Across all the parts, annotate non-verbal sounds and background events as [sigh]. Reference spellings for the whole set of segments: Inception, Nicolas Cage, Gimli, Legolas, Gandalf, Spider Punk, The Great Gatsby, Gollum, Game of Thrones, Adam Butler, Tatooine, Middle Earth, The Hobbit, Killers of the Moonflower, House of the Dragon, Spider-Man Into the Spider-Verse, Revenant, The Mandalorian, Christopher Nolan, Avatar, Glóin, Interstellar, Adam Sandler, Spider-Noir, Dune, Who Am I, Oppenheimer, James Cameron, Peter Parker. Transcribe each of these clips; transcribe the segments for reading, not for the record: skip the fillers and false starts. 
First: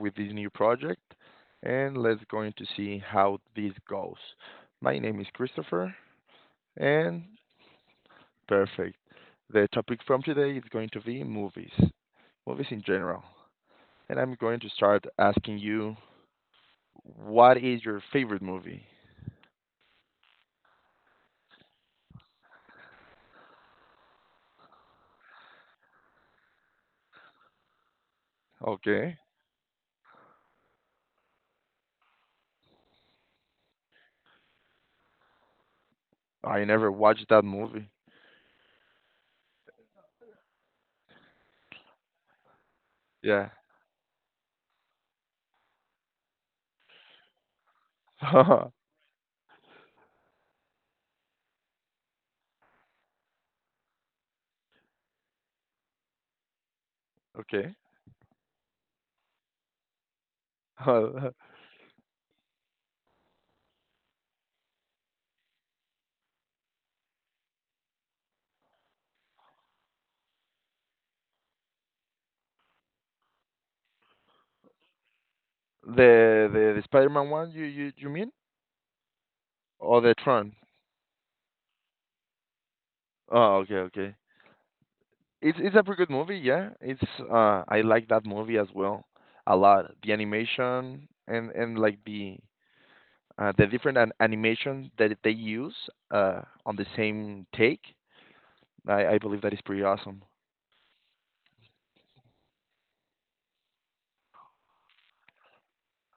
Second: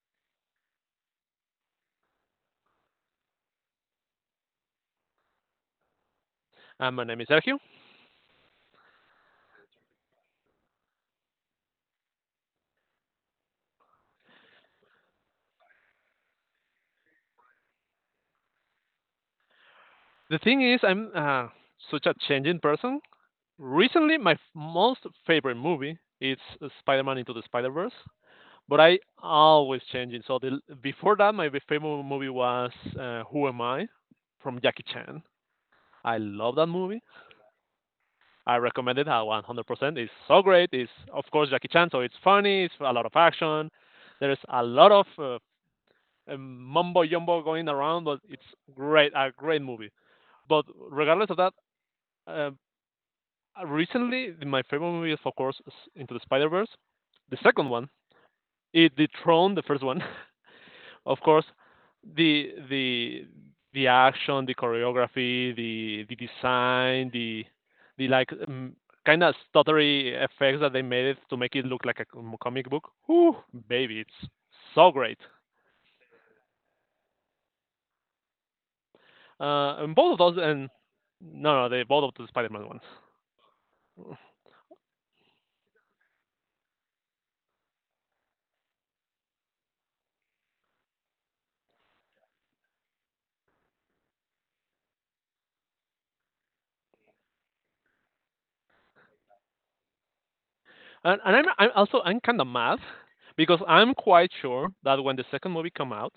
with this new project and let's going to see how this goes. My name is Christopher My name and is Sergio. perfect. The topic from today is going to be movies in general. And I'm going to start asking you what is your favorite movie? The thing is, I'm such a changing person. Recently, most favorite movie is Spider-Man Into the Spider-Verse, but I Okay. always changing. So before that, my favorite movie was Who Am I from Jackie Chan. I love I that never movie. watched that movie. I recommend it 100%. It's so great. It's of course Jackie Chan, so it's funny. It's a lot of Yeah. action. There's a lot of mumbo jumbo going around, but it's [laughs] great. A great movie. But regardless of that, uh, recently, my favorite movie is, of course, is Into the Spider Verse. The second Okay. one, it dethroned the first one. [laughs] [laughs] Of The course, the the the action, the choreography, the design, the kind of stuttery effects that they made it to make it look like a comic book. Whew, baby, it's so great. the Spider-Man one you mean? And Or both the of those, Tron? and no, no, they both of the Spider-Man ones. Oh, okay, okay. It's a pretty good movie, yeah. It's I like that movie as well a lot. The animation and like the different animations that they use on the same take. I believe that is pretty awesome. And I'm kind of mad because I'm quite sure that when the second movie come out,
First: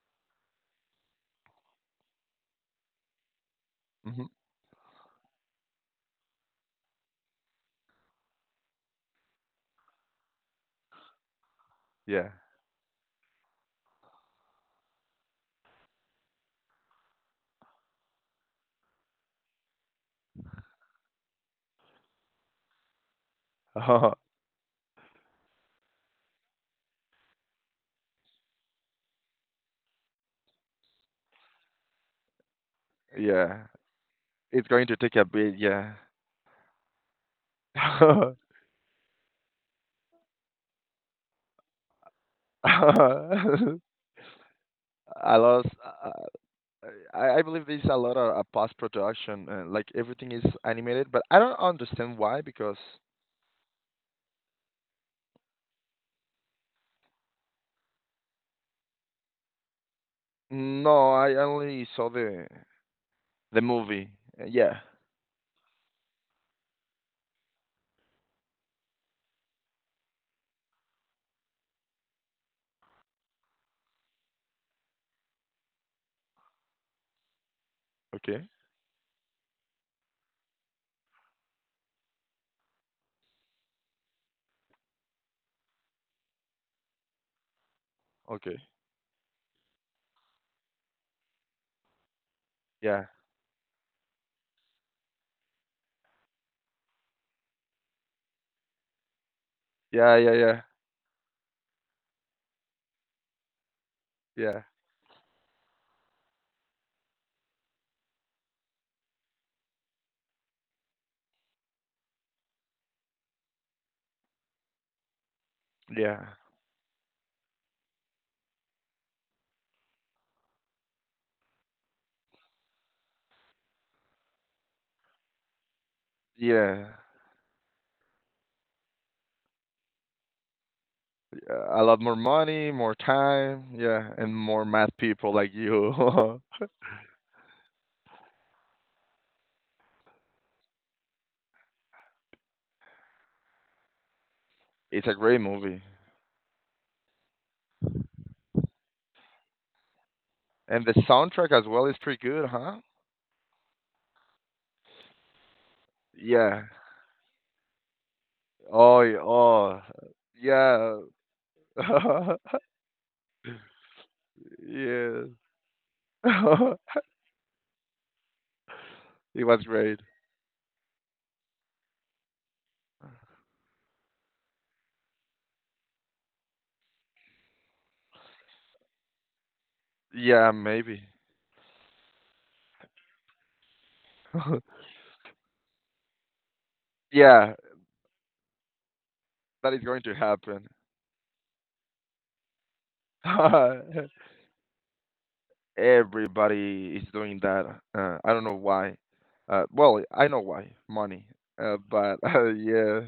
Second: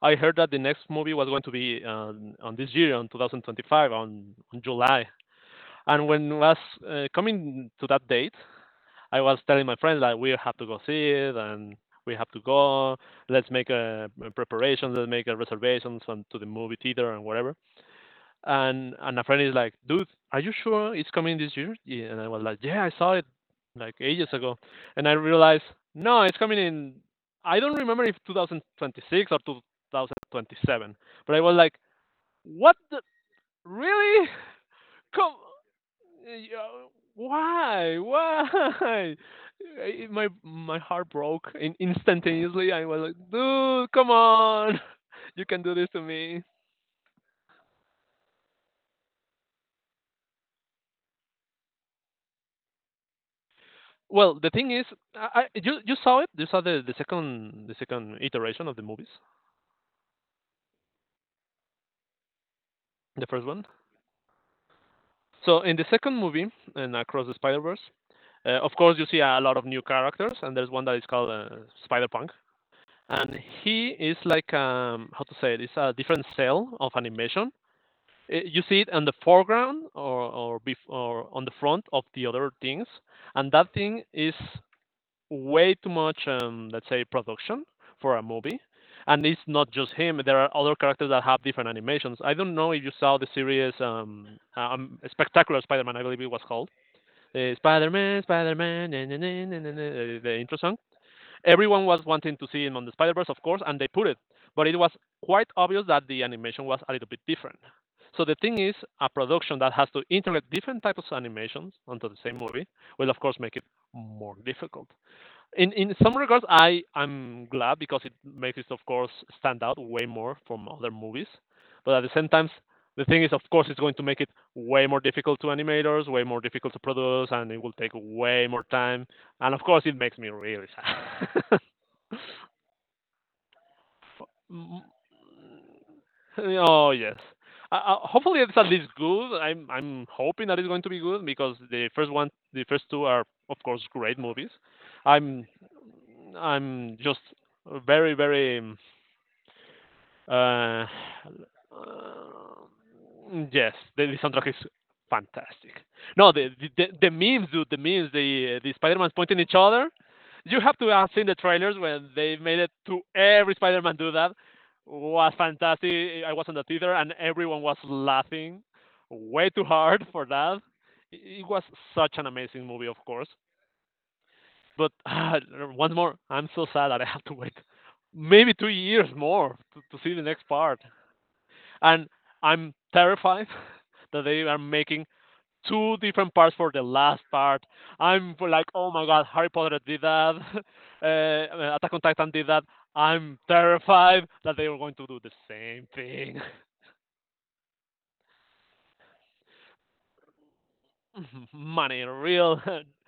I heard that the next movie was going to be on this year, on 2025, Hmm. On July. And when it was coming to that date, I was telling my friends that we have to go see it and we have Yeah. to go. Let's make a preparation. Let's make a reservations to the movie theater and whatever and a friend is like, dude, are you sure it's coming this year? Yeah, and I was like, yeah, I saw it like [laughs] ages ago, and I realized no, it's coming in. I don't remember if 2026 or 2027, but I was like, what? Yeah. Really? It's going to [laughs] take a Come? bit, yeah. Yeah, Why? [laughs] I- my heart broke instantaneously. I was like, I dude, come on, [laughs] you can lost. do this to me. I believe there's a lot of post production, like everything is animated, but I don't understand why because Well, the thing is, I you saw it. You saw the second iteration of the movies, no, I only saw the the first the one. movie. Yeah. So in the second movie, and across the Spider Verse, of course you see a lot of new characters, and there's one that is called Spider Punk, and he is like how to say it? It's a different cell of animation. I Okay. you see it on the foreground or on the front of the other things, and that thing is way too much, let's say, production for a Okay. movie. And it's not just him. There are other characters that have different animations. I don't know if you Yeah. saw the series Spectacular Spider-Man, I believe it was called. Spider-Man, Spider-Man, na, na, na, na, na, na, Yeah, yeah, the intro yeah. song. Everyone was wanting to see him on the Spider-Verse, of course, and they put it. Yeah. But it was quite obvious that the animation was a little bit different. So the thing is, a production that has to integrate different types of animations onto the same movie will, of course, make it more difficult in some Yeah. regards. I'm glad because it makes it, of course, stand out way more from other movies, but at the same time the thing is, of course, it's going to make it way more difficult to animators, way more difficult to Yeah. produce, and it will take way more time, and of course it makes me really sad. [laughs] Yeah, a lot more money, more time, yeah, and more M- mad people like you. [laughs] Oh, yes. Hopefully it's at least good. I'm hoping that it's going to be good because the first one, the first two are of course great movies. It's a great I'm movie. I'm just very very And uh, the soundtrack as well is pretty good, huh? yes, the soundtrack is fantastic. No, Yeah. The memes, dude, the memes, the Oh, Spider-Man's pointing each oh. other. You have to Yeah. have seen the trailers when they [laughs] made it to every Spider-Man do that. Yes. Was fantastic. I was on the theater [laughs] and everyone was laughing It way was too great. hard for that. It was such an amazing movie, of course. But [sighs] once more, I'm so sad that I have to wait maybe 2 years more to see the next Yeah, part, maybe. and I'm terrified [laughs] that they are [laughs] making two different parts for the last Yeah, part. I'm like, oh my god, Harry that Potter is did going to that, happen. [laughs] Attack on Titan did that. I'm terrified [laughs] that they are going to do the same thing. Everybody is doing that. I don't know why. Well, I know why. Money. [laughs] Money, But [laughs] real [laughs] yeah,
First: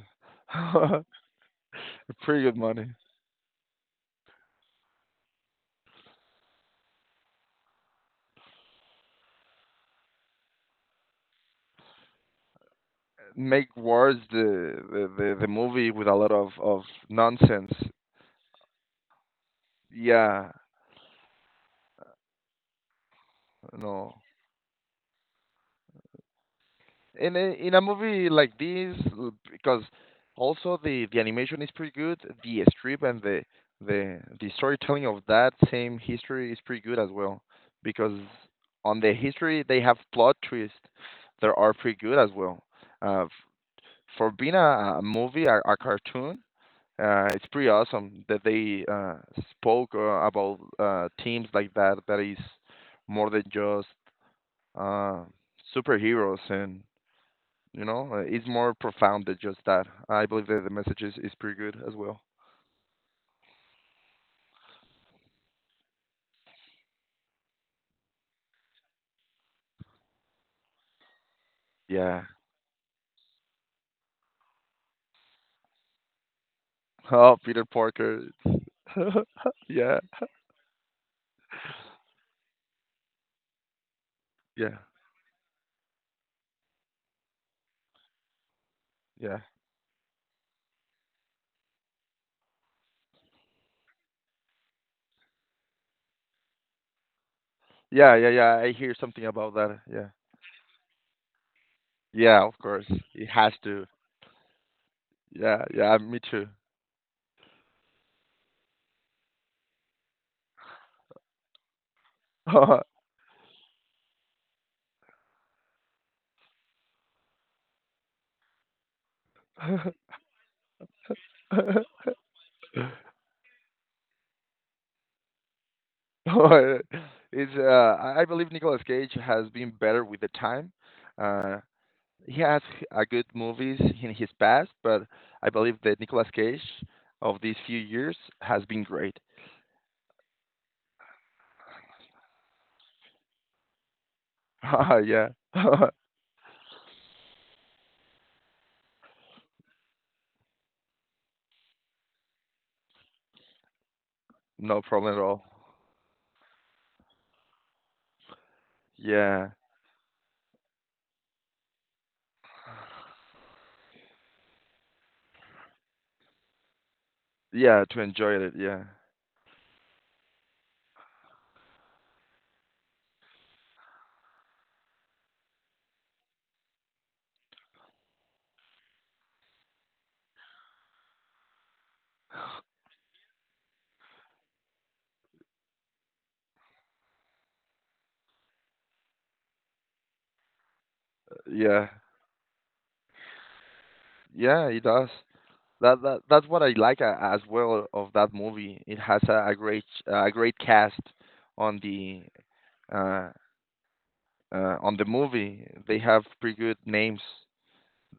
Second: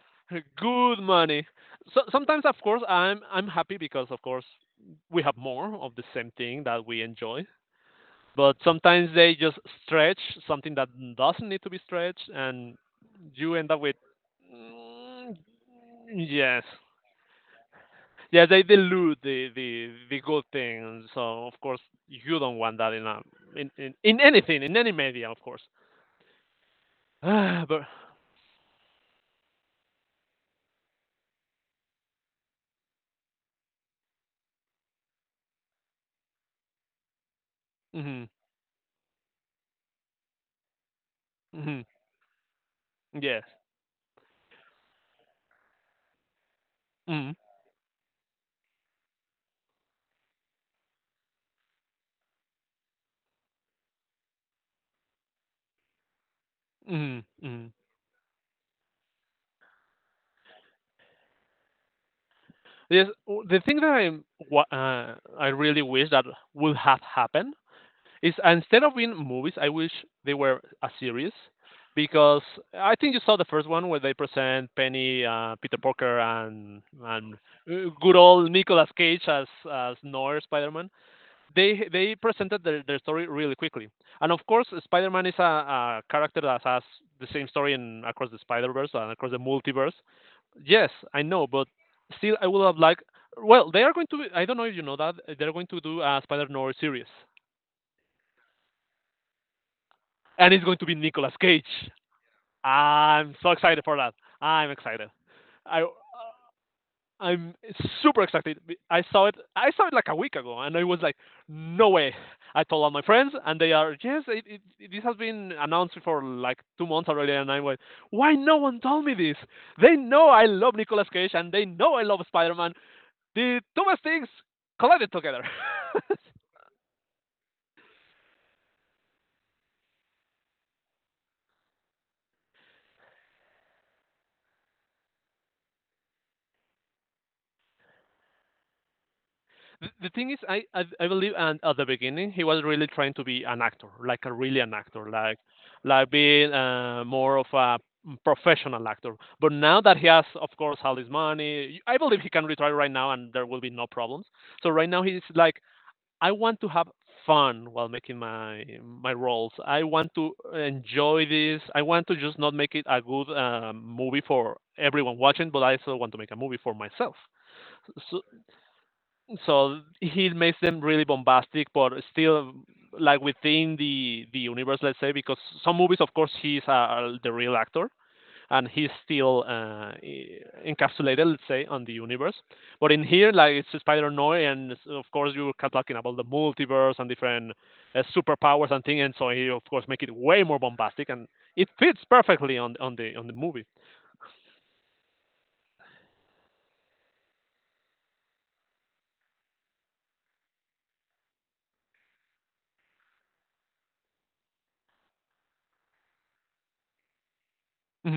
good [laughs] money. So pretty sometimes, of good course, money. I'm happy because, of course, we have more of the same thing that we enjoy. But sometimes they just stretch something that doesn't need to be stretched, and you end Make up with wars, the, the the mm, the movie with a lot of yes, nonsense. yeah, they dilute the good Yeah, thing. So of course you don't want that in no. in anything, in any media, of course. In a [sighs] But movie like this, because also the animation is pretty good, the strip and the storytelling of that same history is pretty good as well, because hmm, on the history they have plot twists that are hmm, pretty good as well, uh f- yes, for being a movie, a cartoon. Mm, It's pretty awesome that they spoke about teams like that, that is more than just uh superheroes and hmm, hmm, it's more profound than just that. I believe that the message is pretty good as well. yes. The thing that I really wish that would have happened is, instead of being movies, I wish they were a series, Yeah. because I think you saw the first one where they present Penny, Peter Parker, and and Oh, Peter uh, good Parker. old Nicolas Cage [laughs] as Yeah. Noir Spider-Man. They presented their story really quickly, and of course Yeah. Spider-Man is a character that has the same story in across the Spider-Verse and across Yeah. the multiverse. Yes, I know, but still I would have liked. Well, they are going to. I don't know if you know that they're going to do a Spider-Noir series, Yeah. Yeah. Yeah. I hear something about that. Yeah. and it's going to be Nicolas Cage. Yeah. Of course. It I'm so has excited to. for that. I'm excited. Yeah. I Yeah. Me too. I'm super excited. I saw it like a week ago, and I was like, "No way!" I told all my [laughs] friends, and they are, "Yes, it- this has been announced for like 2 months already." And I went, "Why no one told me this? They know I love Nicolas Cage, and they know I love Spider-Man. The two best things collided together." [laughs] [laughs] it's I believe Nicolas Cage has been better with the time. Uh, he has a good movies in his past, but I believe that Nicolas Cage of these few years has been great. The thing is, I believe, and at the beginning, he was really trying to be an actor, like a really an [laughs] actor, Yeah. [laughs] Like being more of a professional actor. But now that he has, of course, all his money, I believe he can retire right now, and there will be no problems. So No right now problem at he's all. like, I want to have fun while making my Yeah. roles. I want to enjoy this. I want to just not make it a good movie for everyone watching, but I also want to make a movie for myself. Yeah, to So enjoy it. Yeah. so he makes them really bombastic, but still like within the universe, let's say, because some movies, of course, he's the real actor, and he's still encapsulated, let's say, on the universe. But in here, like it's Spider Noir, and it's- of course, you're talking about the multiverse and different superpowers and things, and so he, of course, make it way more bombastic, and it Yeah. fits perfectly on on the movie. Yeah, it does. That's what I like as well of that movie. It has a great cast on the uh, on the movie. They have pretty good names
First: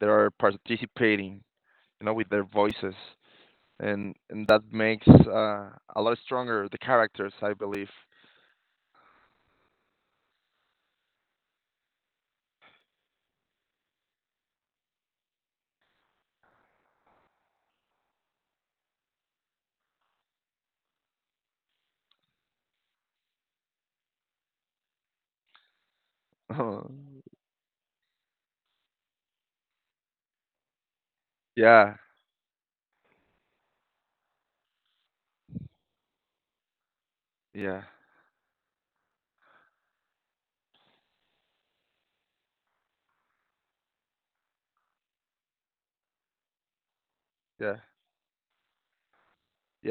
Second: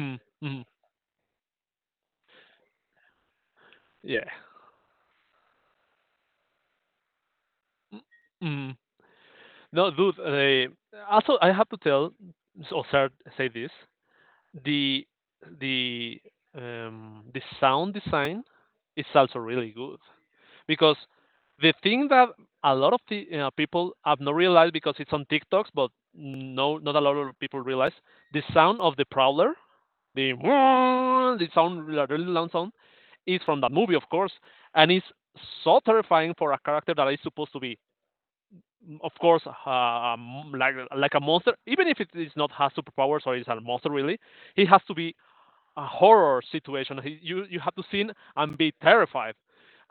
that are hmm. participating, with their voices, and that makes a lot stronger the characters, I believe. Yeah. No, dude. Also, I have to tell or start, say this: the the the sound design is also really good, because the thing that a lot of people have not realized because it's on TikToks, but no, not a lot [laughs] of people realize the sound of the prowler, the [laughs] the sound, Yeah, the really loud sound, is from that movie, of course, and it's so terrifying for a character that is supposed to be yeah, of course, like a monster, even if it is not has superpowers or is a monster really, he has to be a horror situation. You have yeah, to sing and be terrified,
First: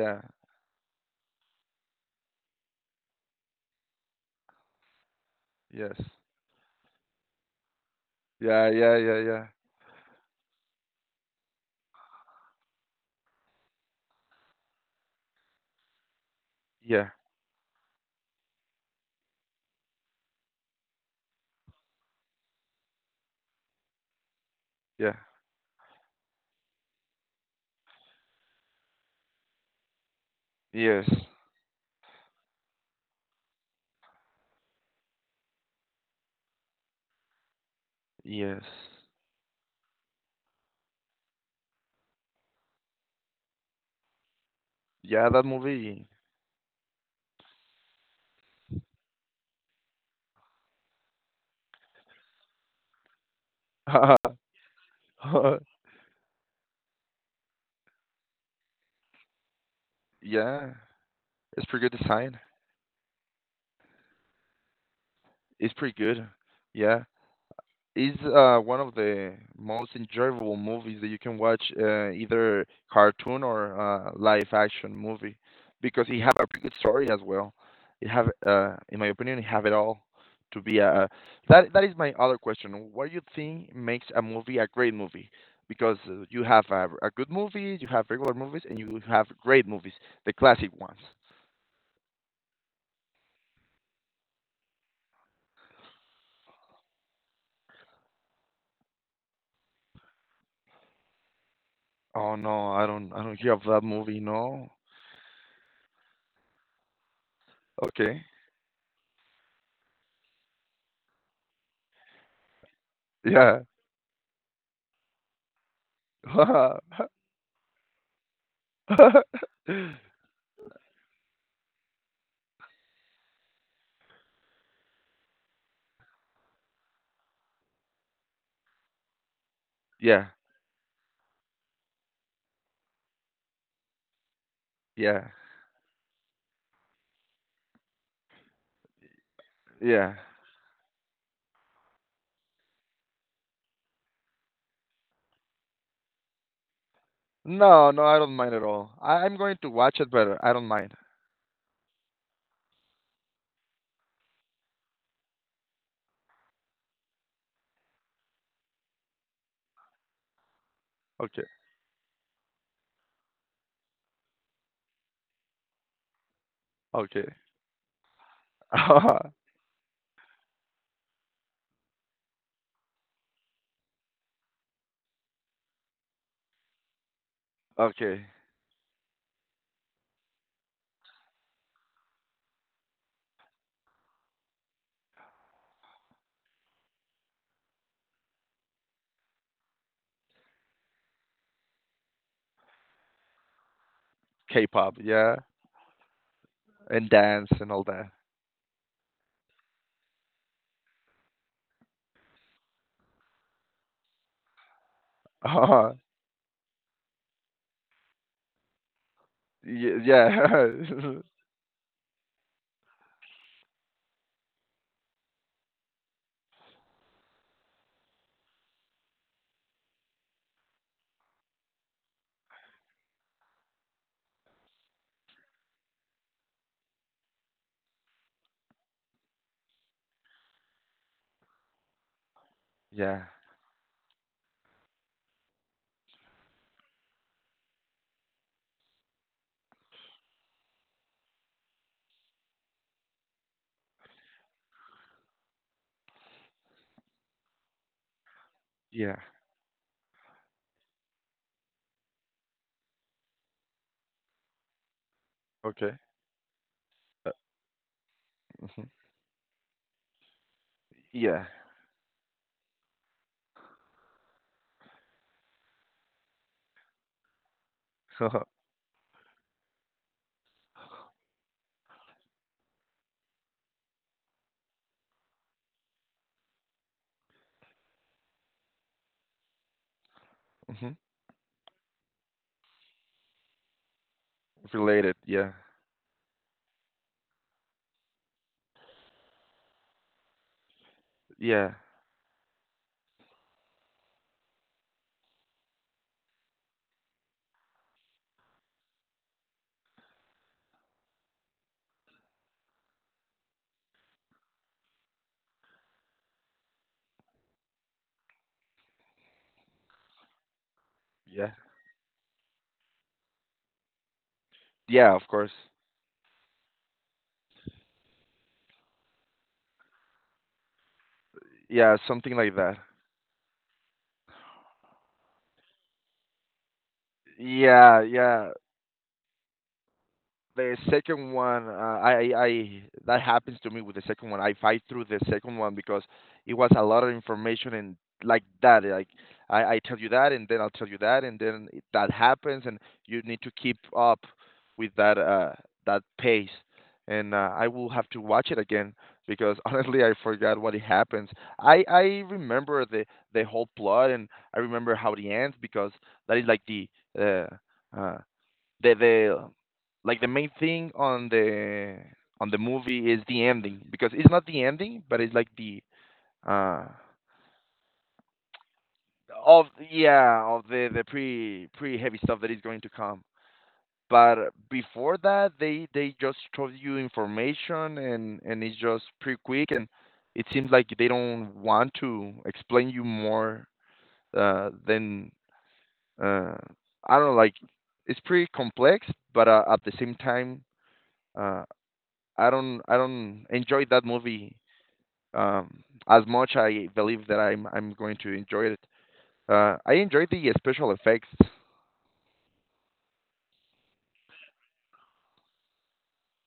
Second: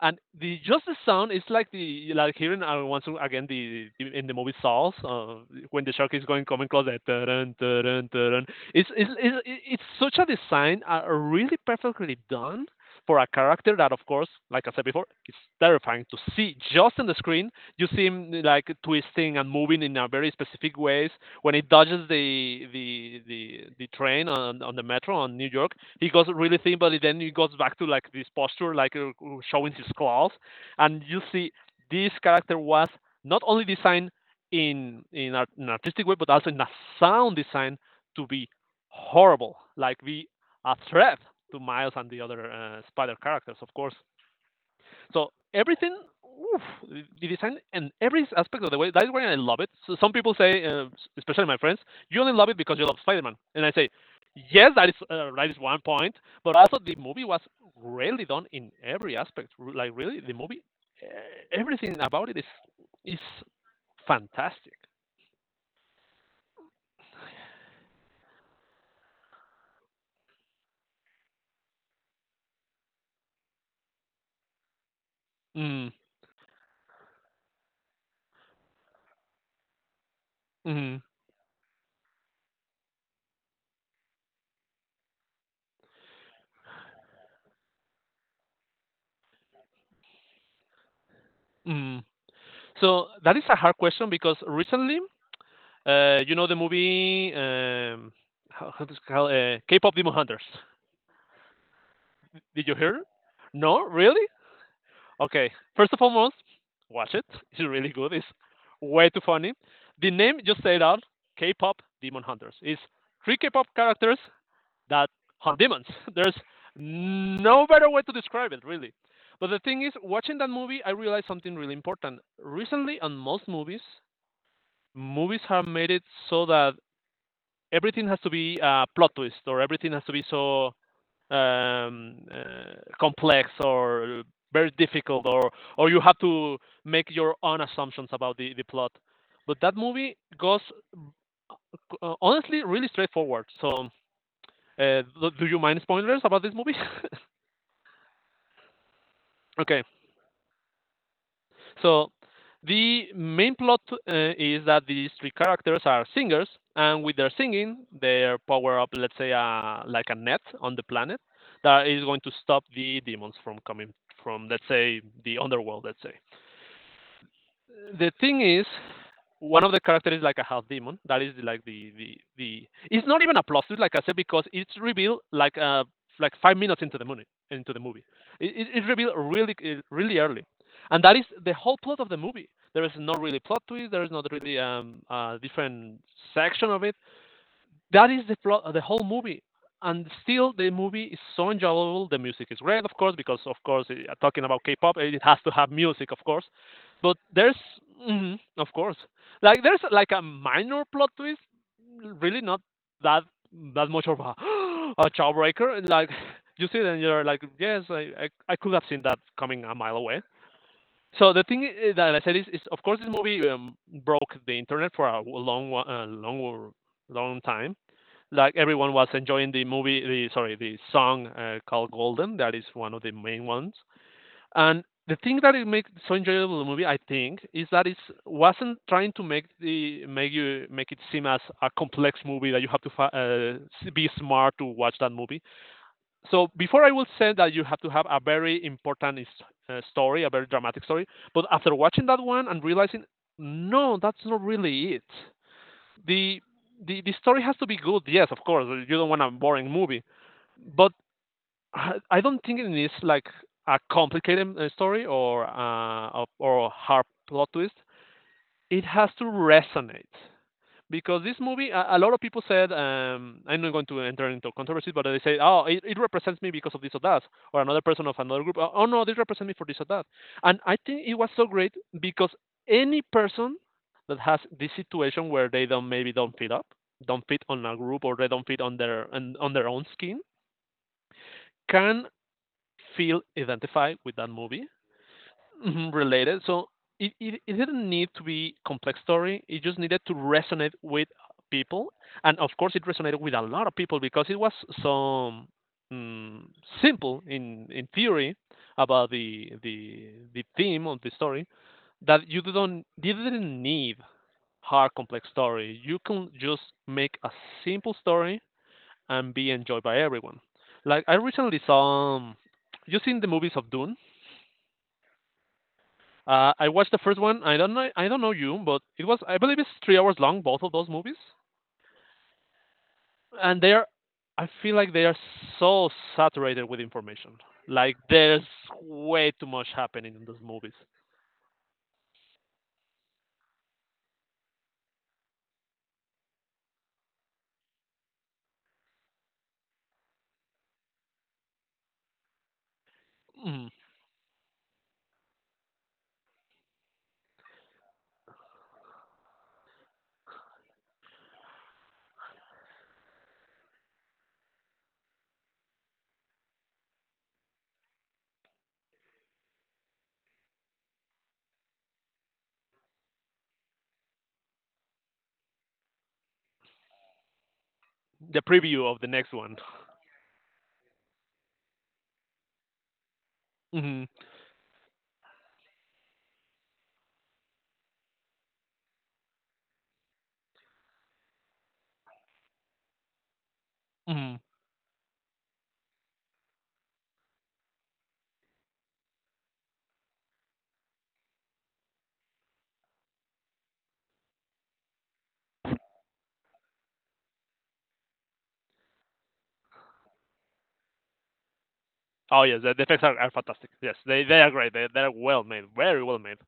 and the just the sound is like the like hearing once again in the movie Saws when the Yes. shark is going coming close. That dun, dun, dun, Yeah, It's, yeah, it's yeah, it's yeah. it's such a design, really perfectly done for a character that, of course, like I said before, it's terrifying to see just on Yeah, the screen. You see him like twisting and moving in a very specific ways, when he dodges the train on the yeah. metro on New York. He goes really thin, but then he goes back to like this posture, like showing his claws, and Yes. you see this character was not only designed in art, in an artistic way, but also in a sound design to be Yes. horrible, like be a threat to Miles and the other Spider characters, of course. Yeah, So that everything, movie. oof, the design and every aspect of the way. That's why I love it. So some people say, especially my friends, you only love it because you love Spider-Man, and I say, [laughs] yes, that is one point. But also, the movie was really done in every aspect. Like really, the movie, Yeah. e- It's pretty everything good about it design. is fantastic. It's pretty good. Yeah. Is one of the most enjoyable movies that you can watch, either cartoon or live action movie, Mm, because it have a pretty good story as well. It have, in my opinion, it have it all to be mm, a. That is my other question. What do you think makes a movie a great movie? Because you have a good movie, you have regular movies, and you have great movies, the classic ones. mm. So that is a hard question because recently, you know the movie. How does it call, K-pop Demon Hunters. Oh Did no, you hear it? I don't hear of No, that movie. really? No. Okay. First of all, most watch it. [laughs] It's really good. Okay. It's way too funny. The name just say out: K-pop Demon Hunters. It's three Yeah. K-pop characters that hunt demons. [laughs] There's no better way to describe it, really. [laughs] But the thing is, watching that movie, I realized something really important. Recently, on most movies, movies have made it so that everything has to be a plot twist or everything has to be Yeah, so um, uh, complex or very difficult yeah, or you have to make your own assumptions about the plot, but that movie yeah. goes honestly really straightforward. So do you mind spoilers about this movie? No, no, I don't mind at all. I'm going to [laughs] Okay. watch it, but I don't mind. So the main plot is that these three characters are singers, and with their singing, they are power up, let's say, like a net on the planet Okay, that is going to stop the demons from coming from, let's say, the underworld, let's say. okay. The thing is, [laughs] one of the characters is like a half demon. That is like the. It's not even a plot twist, like I said, because it's revealed like 5 minutes into the movie. Into the movie, Okay. it revealed really really early, and that is the whole plot of the movie. There is not really plot twist. There is not really different section of it that is the plot of the whole movie, and still the movie is so enjoyable. The music is great, of course, because of course, talking about k-pop, K-pop, it yeah, has to have music, of course, and but dance there's, and all that. mhm, of course, like there's like a minor plot twist, really not that that much of a [gasps] a [laughs] jawbreaker, and uh like [laughs] you see it and you're like yes, I could have seen that coming a mile away. yeah. [laughs] So the thing that I said is, of course, this movie broke the internet for a long time, like everyone was enjoying the movie the, sorry, the song called golden, that is one of the main ones. And the thing that it makes so enjoyable the movie, I think, is that it wasn't trying to make you make it seem as a complex movie that you have to, Yeah, be smart to watch that movie. So before, I will say that you have to have a very important story, a very dramatic story, but after watching that one and realizing no, that's not really it, the the story has to be good. Yes, of course. You don't yeah. want a boring movie, but I don't think it needs like a complicated story, or Okay. or hard Uh, plot twist. It mhm. has to resonate because this Yeah. movie, a lot of people said, I'm not going to enter into controversy, but they say, oh, it represents me because of this or that, or another person of another group, [laughs] oh, no, this represents me for this or that, and I think it was so great because any person that has this situation where they don't maybe don't fit up, don't fit on a group, or they don't fit on their on their own skin, Mhm. can feel identified with that movie. Related, yeah. Mhm, related. So it didn't need to be complex story. It just needed to resonate with Yeah, people, and of course, it resonated with a lot of people because it was so, mm, simple in theory about the theme of the story that you didn't need hard complex story. You can just make a simple story and be enjoyed by everyone. Like I yeah. recently saw, you seen the movies of Dune? Yeah, of course. I watched the first one. I don't know. I don't know you, but it was, I believe, it's 3 hours long. Both of those movies, Yeah, something like that. and they are, I feel like they are so saturated with information. Like Yeah, there's yeah. way too much happening in those movies. The second one, I that happens to me with the second one. I fight through the second one because it was a lot of information and like that. Like I tell you that, and then I'll tell you that, and then that happens, and you need to Mm. keep up with that pace. And I will have to watch it again because [laughs] honestly, I forgot what it happens. I remember the whole plot, and I remember how it ends because that is like uh, uh, the like the main thing on the movie is the ending, because it's not the ending, but it's like the uh The preview of the next one. of, yeah, of the pre heavy stuff that is going to come. Mm. But before that, they just throw you information and it's just pretty quick, and it seems like they don't want to explain you more Mm. Than uh I don't know, like it's pretty complex, but at the same time uh I don't enjoy that movie as much. I believe that I'm going to enjoy it. I enjoy the special effects. [laughs] Oh yes, the effects are fantastic. Yes, they are great. They they're well made, very well made.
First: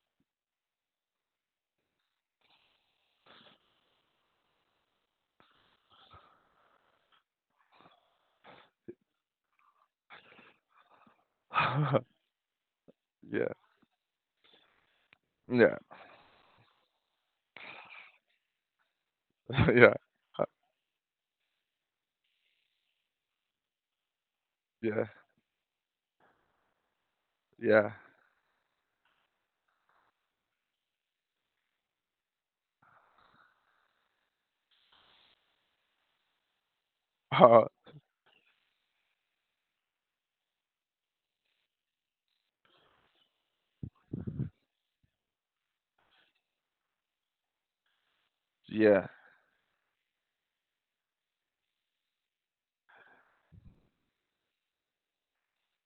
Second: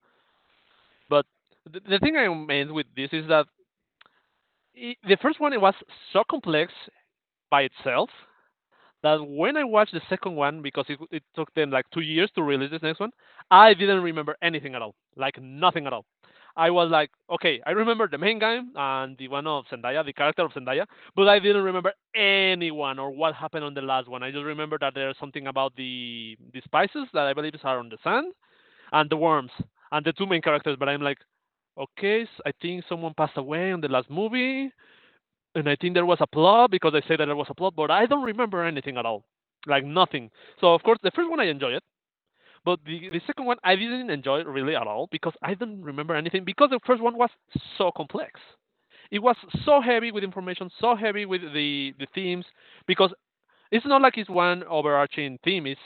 But the thing I meant with this is that I the first one it was so complex by itself that when I watched the second one, because it took them like 2 years to release this next one, Yeah, I didn't remember anything at all, like yeah, nothing at all. I was like, okay, I remember the main game and the one of [laughs] yeah, Zendaya, the character Uh, of Zendaya, but I didn't remember anyone or what happened on the last one. I just remember that yeah, there's something about the spices that I believe are on yeah, the sand and the worms and the two main characters. But I'm like, okay, I think someone passed away on the last movie, and I think there was a plot because I say that [laughs] there was a uh, plot, but I don't remember anything at all, like nothing. So of course, the first one I enjoyed it, but the second one I didn't enjoy it really at all because I don't remember anything because the first one was so complex. yeah, It was so heavy with information, so heavy with the themes because it's not like it's one overarching theme. It's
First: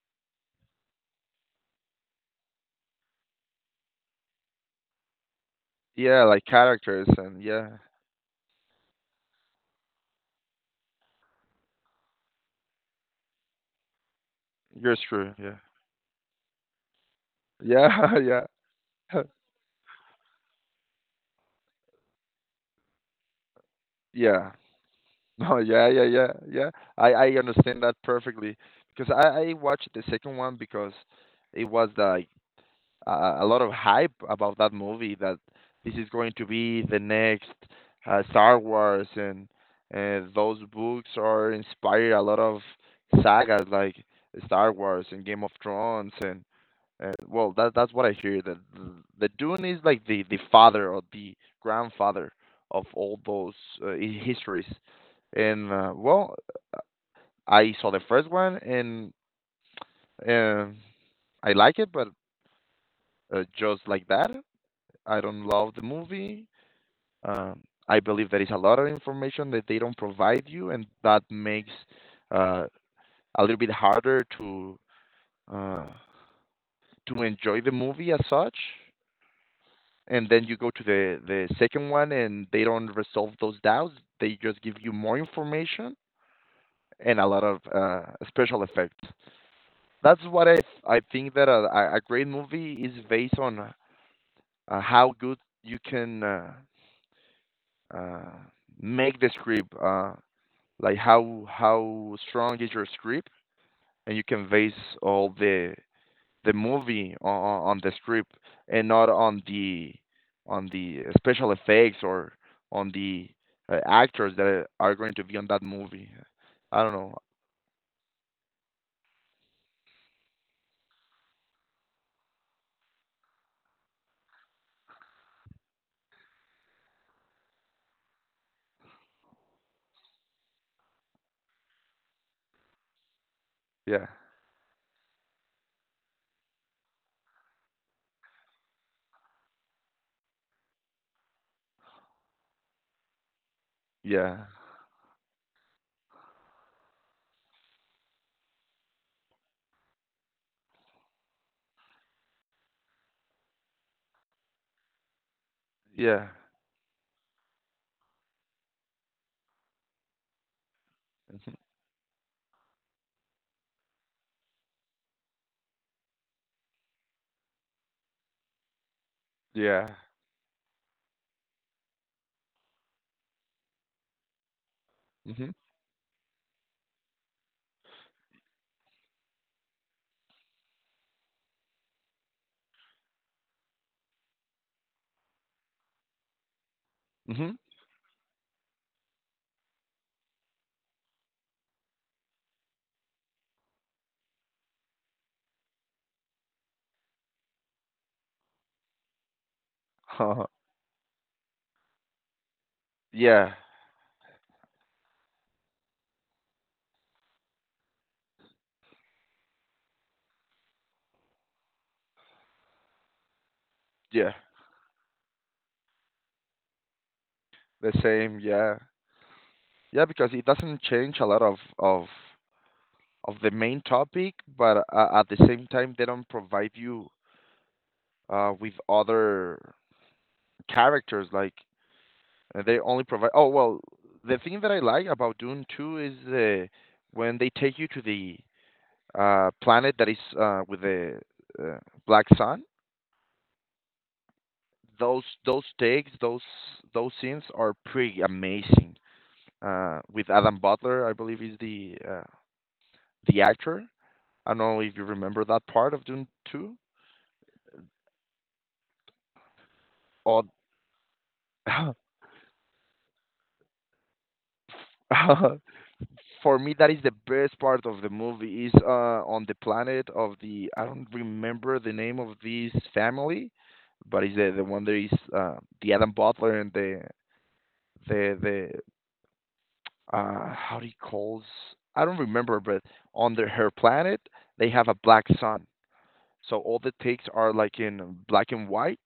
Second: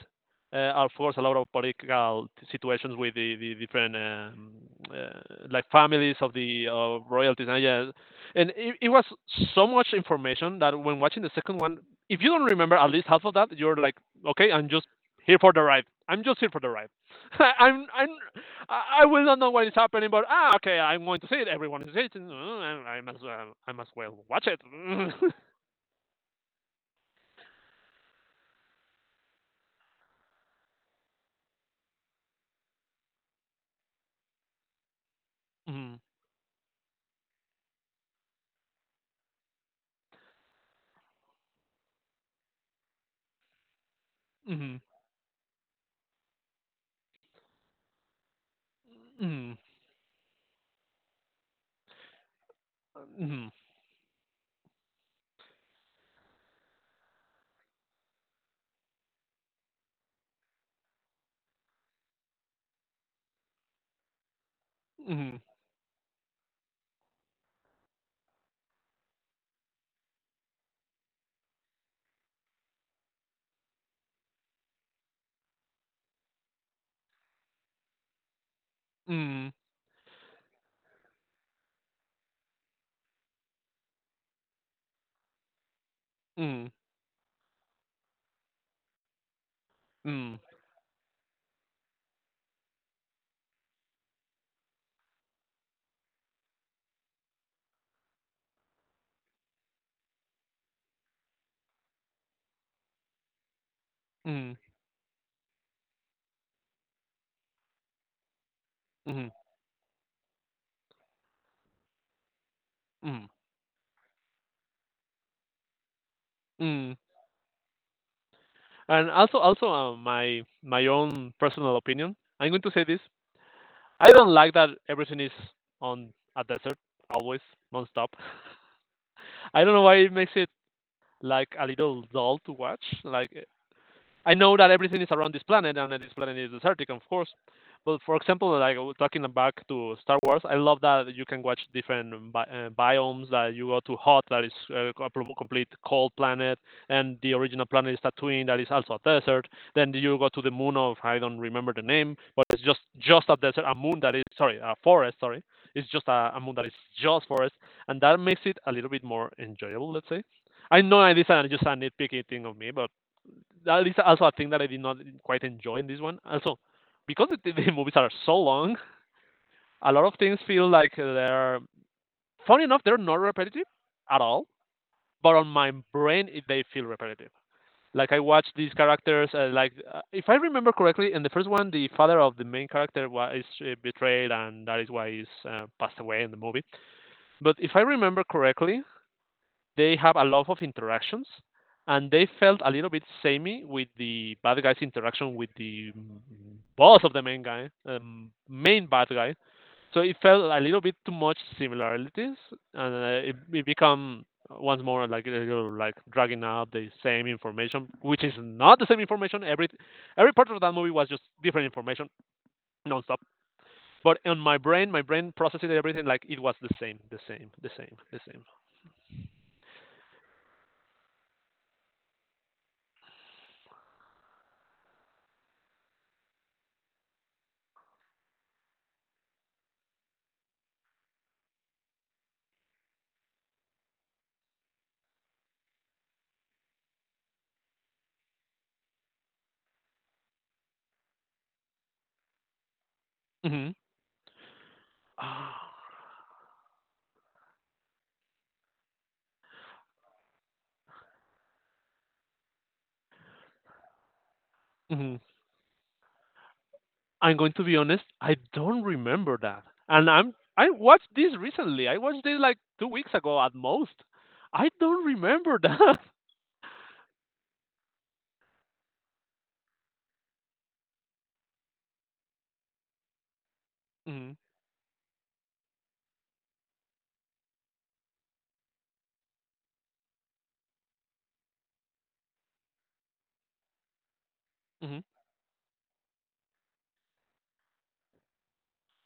of course a lot of political situations with the different like families yeah. of Like the of characters, and royalties and yeah, yeah, and it was so much information that when watching the second one, if you don't remember at least half of that, you're like, okay, I'm just you're screwed. here for Yeah, the ride. I'm just here for the ride. [laughs] I'm yeah, [laughs] yeah, I will not know what is happening, but ah, okay, I'm going to see it. Everyone is it. I must well [laughs] watch yeah. it. [laughs] Mm-hmm. No, yeah, yeah, yeah, yeah. I understand that perfectly because I watched the second one, because it was the a lot of hype about that movie that this is going to be the next Star Wars, and those books are inspired a lot of sagas like Star Mm-hmm. Wars and Game of Thrones. And well, that's what I hear, that the Mm-hmm. Dune is like the father or the grandfather of all Mhm. those histories. And well, I saw the first one and um I like it, but just like that, I Mhm. don't love the movie. Um, I believe there is a lot of information that they don't provide you, and that makes uh, a little bit harder uh, to enjoy the movie as such. Mhm. And then you go to the second one, and they don't resolve those doubts. They just give you more information Mhm. and a lot of special effects. That's Mhm. what I think that a great movie is based on how good you can uh, make the script. Like how strong is your script, and you can Mhm. base all the movie on the script and not Mhm. on the special effects or on Mhm. the actors that are going to be on that movie. I don't Mhm. know. And also, also, my my own personal opinion, I'm going to say this. I don't like that everything is on a desert always, nonstop. [laughs] I don't know why it makes it like a little dull to watch. Like Yeah, I know that everything is around this planet, and that this planet is desertic, of course. But for example, like talking back to Star Wars, I love that you can watch different biomes. That you go to hot, that yeah, is complete cold planet, and the original planet is Tatooine, that is also a desert. Then you go to the moon of I don't remember the name, but it's just a desert, a moon that is, sorry, a forest. Sorry, it's just yeah. A moon that is just forest, and that makes it a little bit more enjoyable, let's say. I know this is Mm-hmm. just a nitpicky thing of me, but that is also a thing that I did not quite enjoy in this one. Also, because the movies are so long, Yeah. a lot of things feel like they're, funny enough, they're not repetitive at all, but on Mhm. my brain, they feel repetitive. Like I watch these characters, if I remember correctly, in the first one, the father of the main character is, betrayed, and that is why he's, passed away in the movie. Mhm. But if I remember correctly, they have a lot of interactions and they felt a little bit samey with the bad guy's interaction with the, mm, boss of the main guy, main bad guy. So it felt a little bit too much similarities, and [laughs] Yeah, it become once more like a little, like dragging out the same information, which is not the same information. Every part of that movie was just different information nonstop. But yeah, in my brain processed everything like it was the same, the same, the the same, the same, yeah, yeah, because it doesn't change a lot of of the main topic, but at the same time, they don't provide you with other characters. Like they only provide. Oh well, the thing that I like about Dune 2 is when they take you to the planet that is with the uh, black sun. same. Those takes, those scenes are pretty amazing. With Adam Butler, I believe is the actor. I don't know if hmm you hmm remember that part of Dune 2. I'm going to be honest, I don't remember that. And Or I watched this recently. I [laughs] watched it like 2 weeks ago at most. I don't remember [laughs] that. for me, that is the best part of the movie, is on the planet of the, I don't remember the name of this family, [laughs] but hmm is the one that is the Adam Butler and the how do you calls I don't remember, but on the her planet they have a hmm black sun, so all the takes are like in black and white.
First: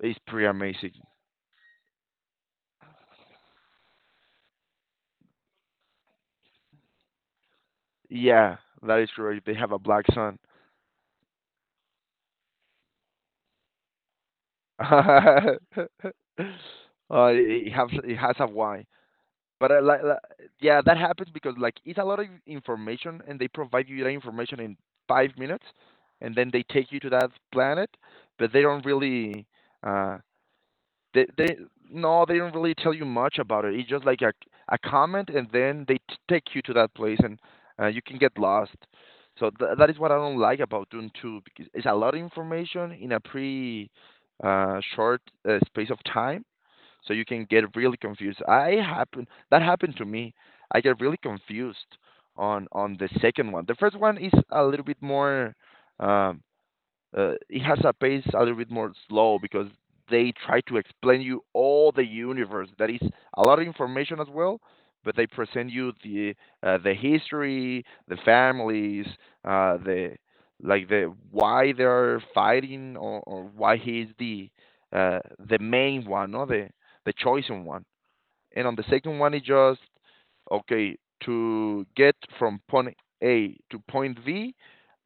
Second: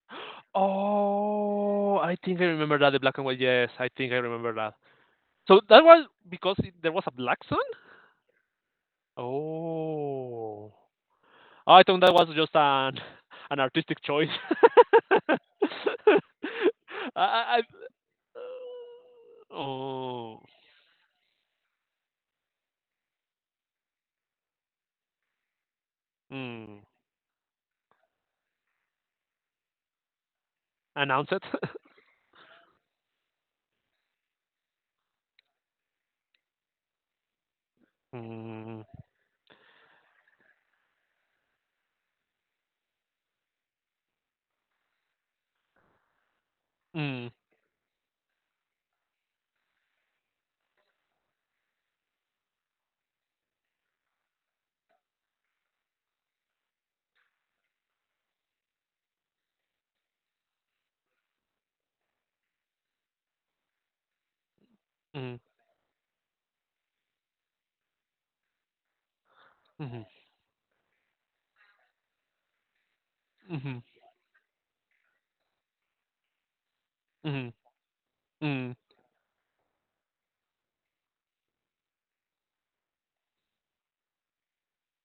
It's pretty amazing. Oh, I think I remember that the black and white. Yes, I think I remember that. So that was because there was a black sun. Yeah, that is correct. They have a black sun. Oh, Oh, I thought that was just an artistic choice. [laughs] I, [laughs] I, I- It has a why, but oh, yeah, that happens because like it's a lot of information, and they provide you that information in 5 minutes, and then they mm. take you to that planet, but they don't really, uh, Announce it. they [laughs] no, they don't really tell you much about it. It's just like a comment, and then they take you to that place, and you can get lost. Mm, So that is what I don't like about Dune 2, because it's a lot of information in a pretty short space of time, so you mm, can get really confused. I happen That happened to me. I get really confused on the second one. The first one is a little bit more. Um, it has a pace a little bit more slow, because they try to explain you all the universe. That is a lot of information as well, but they mm, present you the history, the families, mhm, the like the why they are fighting, or why mhm, he is the uh, the main one, or the mhm, chosen one. And on mm, the second one, it's just okay to get from point A to point B.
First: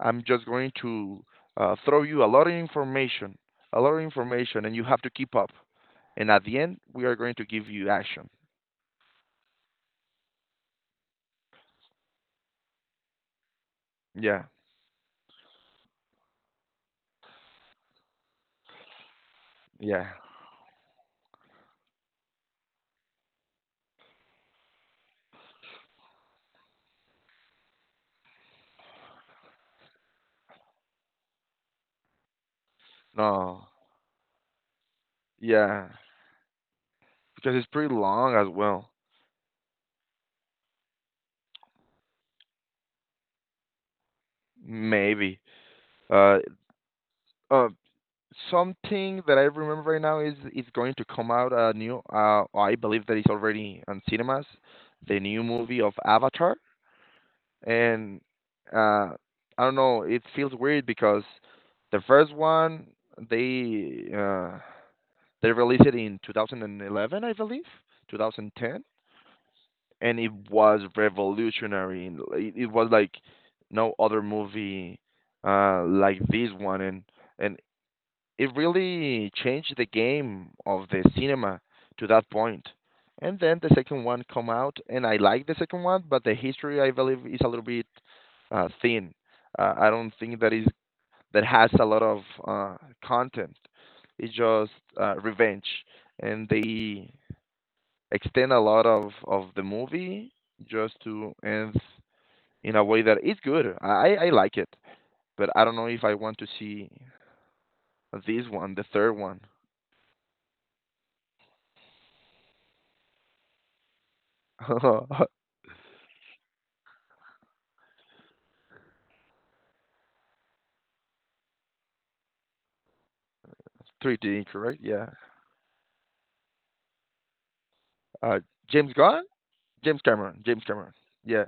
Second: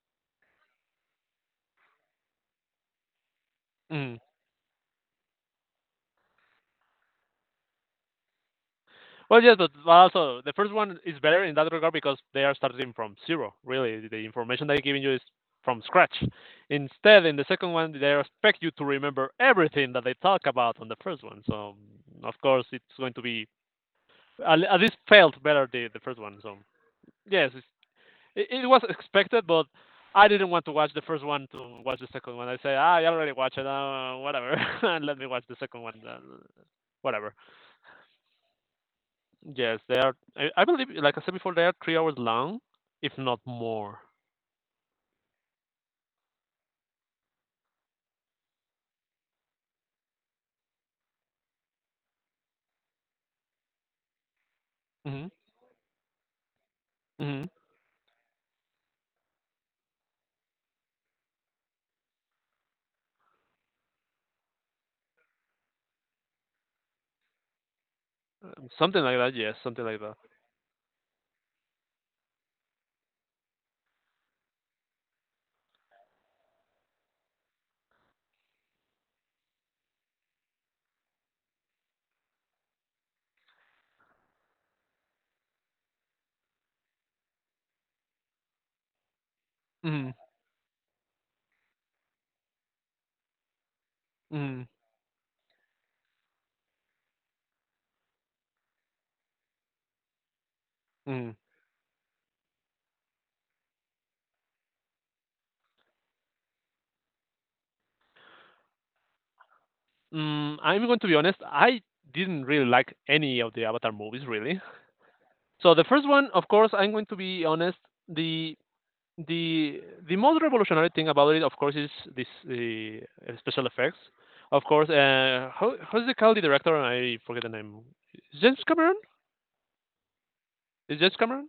I'm just going to throw you a lot of information, a lot of mm. information, and you have to keep up. And at the end, we are going to give you action. Well, yes, but also the first one is better in that regard because they are starting from zero. Really, the Yeah, information they're giving you is from scratch. Instead, in the second one, they expect you to remember everything that yeah, they talk about on the first one. So, of course, it's going to be at least felt better the first one. So, yes, it was expected, but I didn't want to watch the first one to watch the second one. I say, ah, I already watched it, no, whatever. [laughs] And let me watch the second yeah, one, whatever. because it's pretty long as well. Yes, they are. I believe, like I said before, they are 3 hours long, if not more. Maybe. Uh, uh, Something that I remember right now is it's going to come out a new. I believe that it's already on cinemas, the hmm new movie of Avatar, hmm and uh, I don't know. It feels weird because the first one they uh, they released it in 2011, I believe, 2010, Something like that. Yes, something like that. and it was revolutionary. It was like no other movie like this one, and it really changed the game of the cinema to that point. And then the second one come out, and I like the second one, but the history I believe is a little bit thin. I mm don't think that is that has a lot of uh, content. It's mm just revenge, and they extend a lot of the movie just to mm end in a way that is good. I like it, but I don't know if I want to see this one, the third one. I'm going to be honest. I didn't really like any of the Avatar movies, really. [laughs] So the first one, of course, I'm going to be honest. The the the most revolutionary thing about it, of course, is this the special effects. Three d, Of correct. course, Yeah. How's the call the director? I forget the name. Uh, James James Cameron? Gunn, James Cameron, James Cameron. Is James Yeah, Cameron?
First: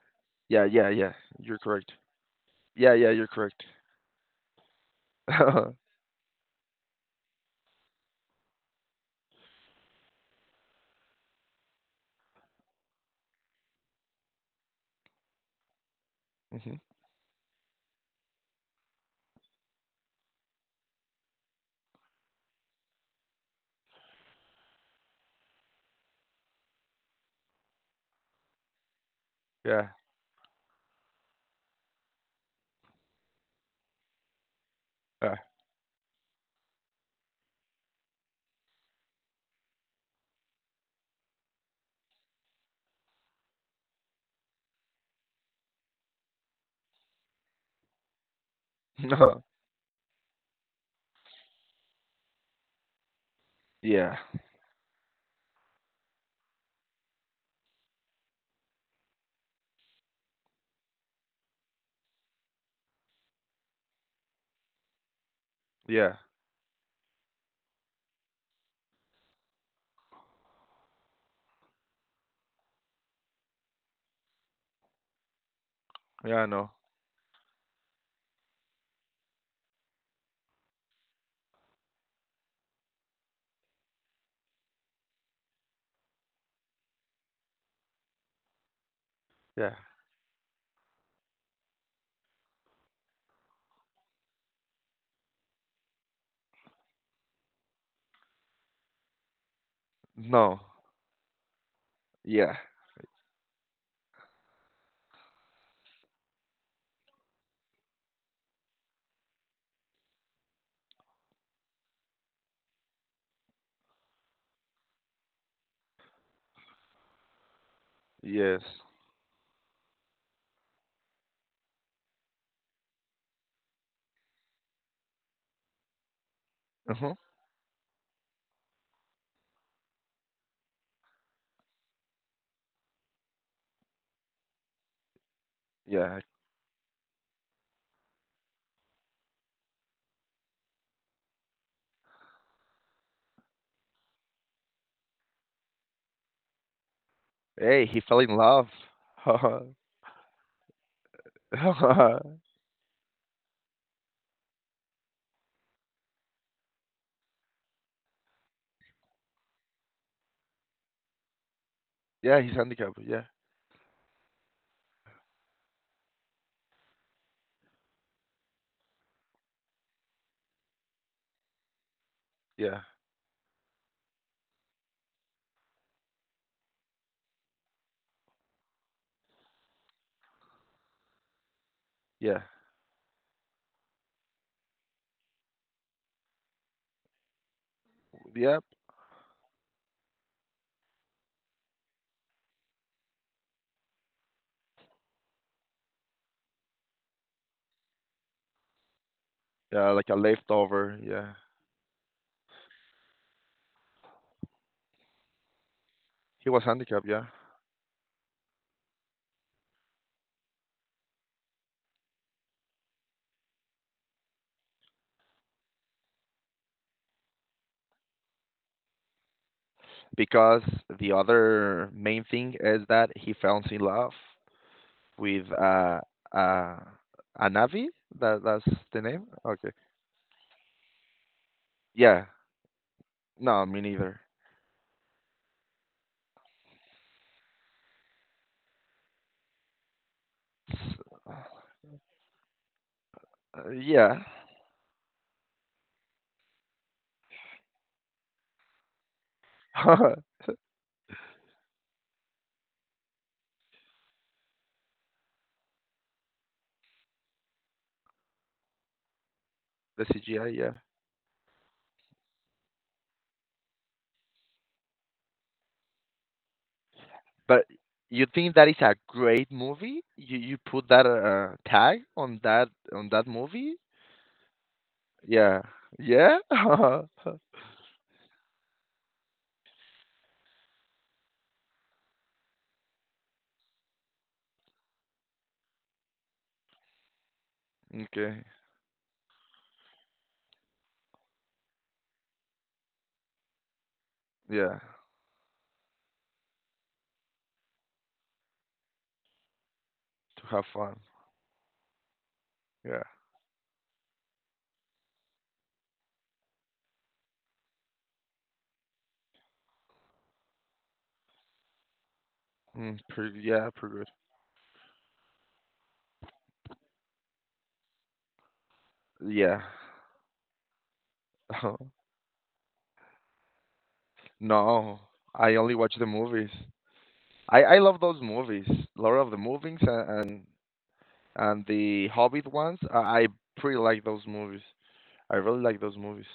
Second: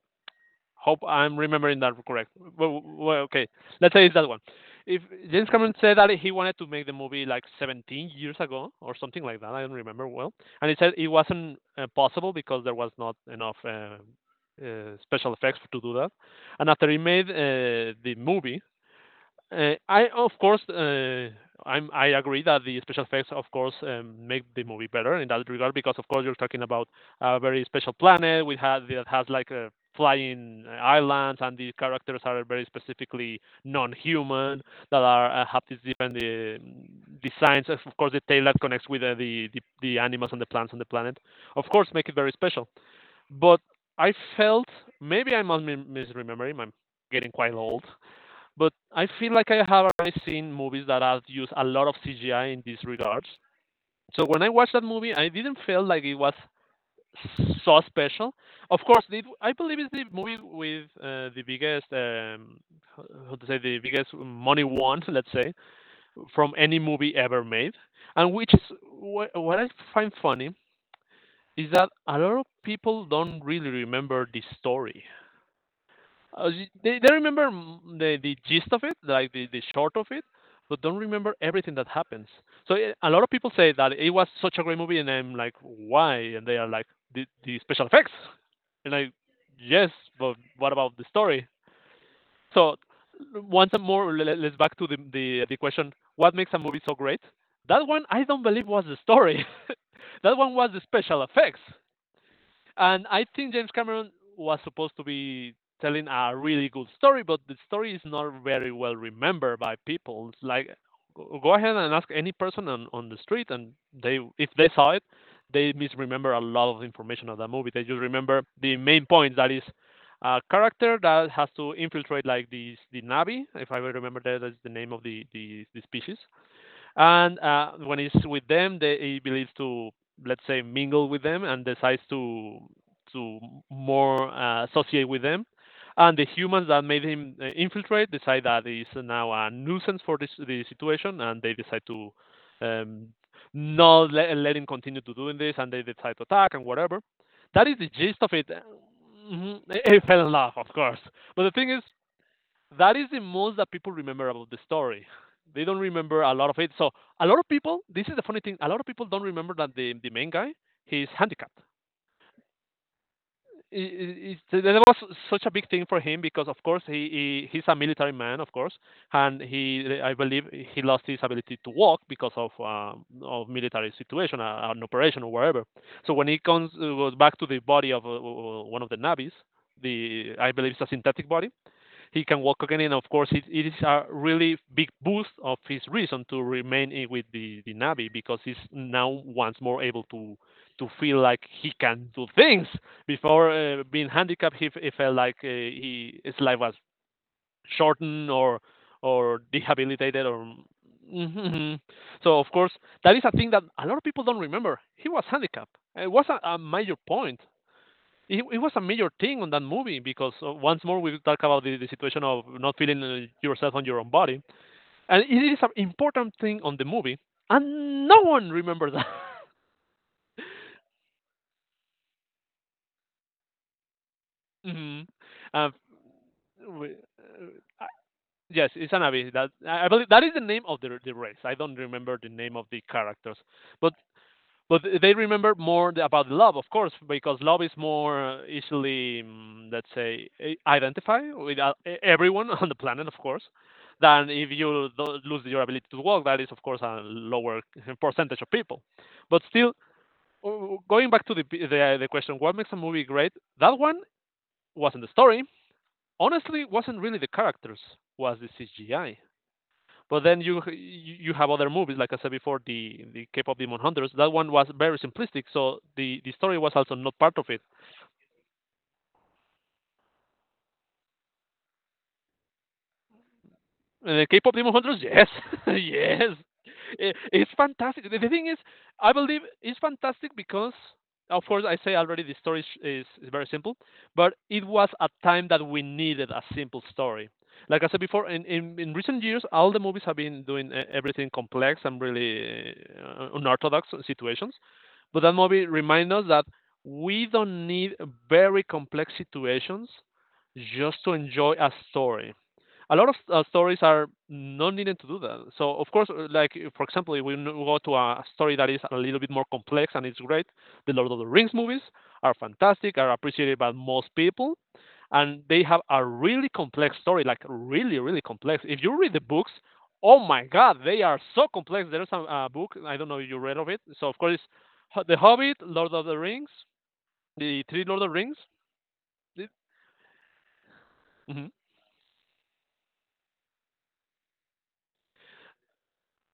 yeah, yeah, Hope yeah. I'm You're remembering correct. that correct. Well, Yeah, yeah, well, you're okay, correct. let's say it's that one. If [laughs] James Hmm. Cameron said that he wanted to make the movie like 17 years ago or something like that, I don't remember well, and he said it wasn't possible because there was not enough special effects to do that. And after he made the movie, I of course I agree that the special effects of course make the movie better in that regard because of course you're talking about a very special planet we had that has like a Yeah. flying islands, and the characters are very specifically non-human that are Uh, have these different designs. Of course the tail that connects with the animals and the plants on the planet of course make it very special, but I felt maybe I'm misremembering. I'm getting quite old, but I [laughs] feel no. like I have already seen movies that have used a lot of CGI in these regards. Yeah. So when I watched that movie, I didn't feel like it was so special. Of course, it, I believe it's the movie with the biggest, how to say, the biggest money won, [laughs] let's say, Yeah. from any movie ever made. And which is what I find funny is that a lot of people don't really remember the story. Yeah. I Uh, y- know. they, they remember the gist of it, like the short of it, but don't remember everything that happens. So a lot of people say that it was such a great movie, and I'm like, why? And they are like, the special effects. And Yeah. yes, but what about the story? So once and more, let's back to the question, what makes a movie so great? That one I don't believe was the story. [laughs] That one No. was the special effects. Yeah. And I think James Cameron was supposed to be telling a really good story, but the story is not very well remembered by people. It's like go ahead and ask any person on the street, and they if they saw it, they misremember a lot of information of that movie. They just remember Yes. the main point that is a character that has to infiltrate like the Navi, if I remember that is the name of the species. Uh-huh. And when he's with them, they, he believes to let's say mingle with them, and decides to more associate with them. And Yeah. the humans that made him infiltrate decide that he's now a nuisance for this the situation, and they decide to um, not let him continue to doing this, and they decide to attack and whatever. That is Hey, the he fell gist of in it. love. [laughs] Mhm. He fell in love, of course. But the thing is, that is the most that people remember about the story. They don't remember a lot of it. So a lot of people, this is the funny thing, a lot of people don't remember that the main guy, he's handicapped. Yeah, he's handicapped. Yeah. That was such a big thing for him because, of course, he he's a military man, of course, and he I believe he lost his ability to walk because Yeah. Of military situation, an operation or wherever. So when he comes goes back to the body of one of the navvies, the I believe it's a synthetic body, he can Yeah. walk again. And of course, it is a really big boost of his reason to remain in with the Navi because he's Yep. now once more able to feel like he can do things. Before being handicapped, he felt like he his life was shortened or Yeah, like a rehabilitated or. leftover. Yeah. Mhm. So of course that is a thing that a lot of people don't remember. He was handicapped. It was He a was major handicapped. Yeah. point, it was a major thing on that movie because once more we talk about the situation of not feeling yourself on your own body, and it is an important thing on the movie, and no one remembers that. [laughs] Because the other main thing is that he falls in love hmm with uh, uh we, a Navi? uh, That's yes, it's the an. name? That Okay. I believe that is the name of the race. I don't remember Yeah. the name of the characters, No, me but neither. They remember more about love, of course, because love is more easily, mm, let's say, S- identify with everyone [laughs] on the planet, of course, yeah. than if you lose your ability to walk. That is, of course, a lower [laughs] percentage of people. But still, [laughs] The going back to the question, what makes a movie great? That one wasn't the story. Honestly, wasn't really the characters. Was the CGI. But then CGI, you yeah. you have other movies, like I said before, the K-pop Demon Hunters. That one was very simplistic, so the story was also not part of it. But you think that is a great movie? You put that tag on that movie? And the K-pop Demon Hunters, yes, [laughs] Yeah. yes, Yeah? [laughs] Okay. it's fantastic. The thing is, I believe it's fantastic because, of course, I say already the story is very simple, but it was a time that we needed a simple story. Like I said before, in recent years, all the movies have been doing everything complex and really unorthodox situations. Yeah. To But that movie reminds us that we don't need very complex situations have fun. just to enjoy a story. A Yeah. lot of stories are not needed to do that. So of course, like for example, if we go to a story that is a little bit more complex and it's great, the Lord of the Rings movies are Mm, fantastic, are pretty, appreciated yeah, by pretty good. most people, and they have a really complex story, like really, really complex. If you read the books, Yeah. oh my God, they are so complex. [laughs] There's a book I don't know if you read of it. So of course, No, The I Hobbit, only watch Lord the of the movies. Rings, I the I three love Lord of the those Rings. movies, Lord of the Movies and and the Hobbit ones. I pretty like those movies. I really like those movies.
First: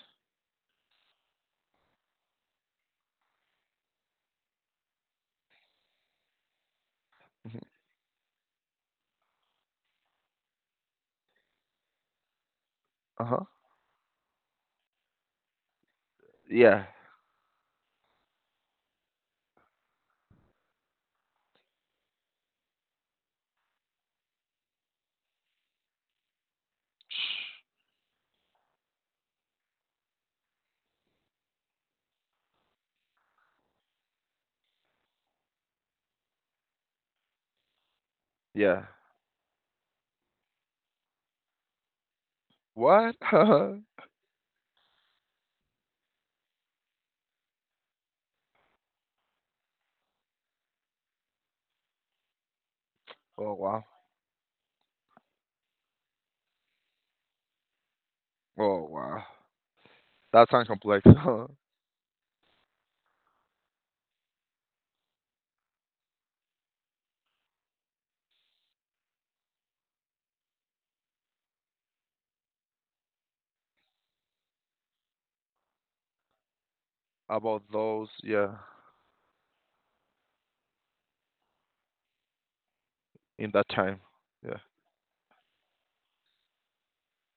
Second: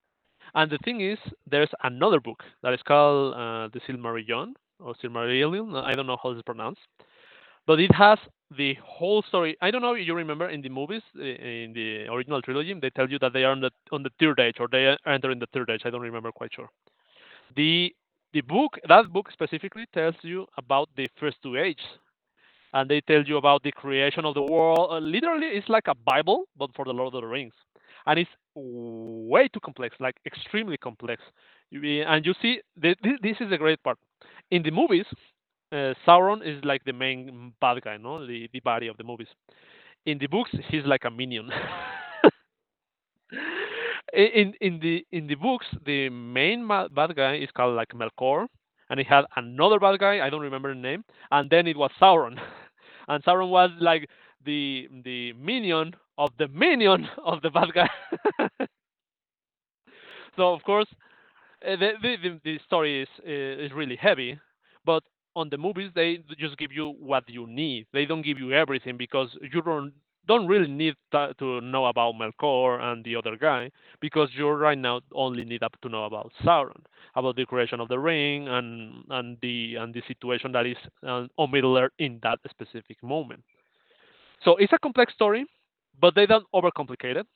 And the thing is, there's another book that is called The Silmarillion or Silmarillion. I don't know how it's pronounced, [laughs] Mhm. but it has the whole story. I don't know if you remember in the movies, in the original trilogy, they tell you Uh that they huh. are on the third age or they are entering the third age. I don't remember quite sure. Yeah. The the book that book specifically tells you about the first two ages, and they tell you about the creation of the world. Literally, it's like a Bible, but for the Lord of the Rings, and it's way too complex, like extremely complex. And you see, this is the great part. In the movies, Sauron is like the main bad guy, no, the Yeah. body of the movies. In the books, he's like a minion. [laughs] What? [laughs] Oh In the books, the bad guy is called like Melkor, and he had another bad guy. I don't remember the name, and then it was Sauron. [laughs] And Sauron was wow. like the minion of the minion [laughs] of the bad guy. [laughs] Oh wow. That So of sounds course complex. [laughs] the story is really heavy, but on the movies they just give you what you need. They don't give you everything because you don't really need that to know about Melkor and the other guy, because you right now only need up to know about Sauron, about the About creation of the those, ring yeah. and and the situation that is on Middle Earth in that specific moment. In that time, So yeah. it's a complex story, but they don't overcomplicate it.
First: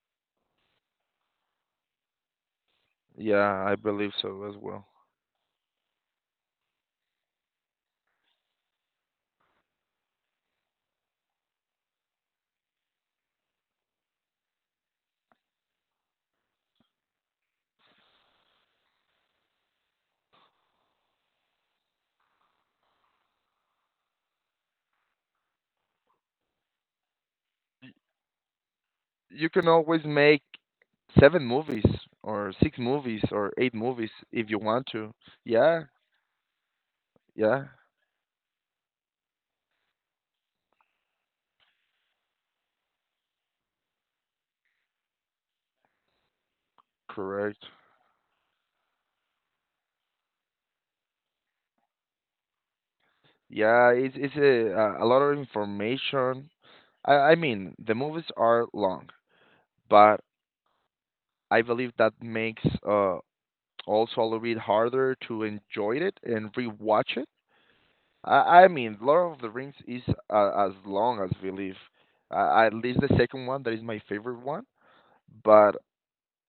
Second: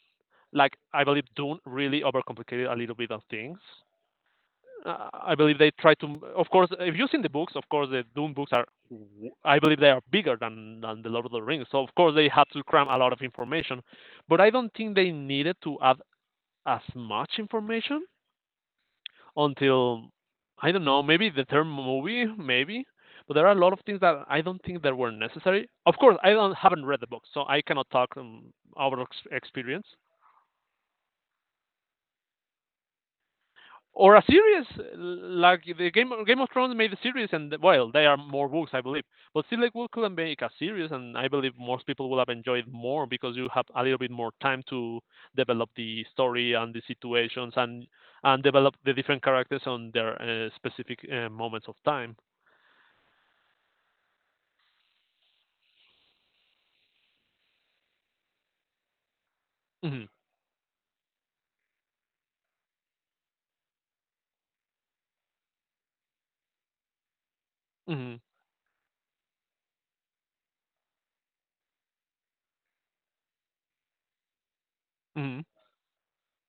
Like I believe Dune really overcomplicated a little bit of things. Yeah, I believe so as well. I believe they try to, of course, if you've seen the books, of course, the Dune books are, I believe they are bigger than the Lord of the Rings. So, of course, they had to cram a lot of information. But I don't think they needed to add as much information until I don't know, maybe the third movie, maybe. But there are a lot of things that I don't think that were necessary. Of course, I don't haven't read the book, so I cannot talk out of You can experience. always make seven movies or six movies or eight movies Or a if you series want to. like Yeah, the Game of Thrones made a series, and yeah, well, there are more books, I believe. But still, like, we could make a series, and I believe most people will have enjoyed more because you have a little bit more time to develop the story and the situations, correct. and develop the different characters on their specific moments of time. Yeah, it's a lot of information. I mean, the movies are long, Mhm. but I believe that makes uh also a little bit harder to enjoy it and rewatch it. Mhm, I mean, Lord of the Rings is as long as we live. At least the second one, that is my favorite one. mhm, But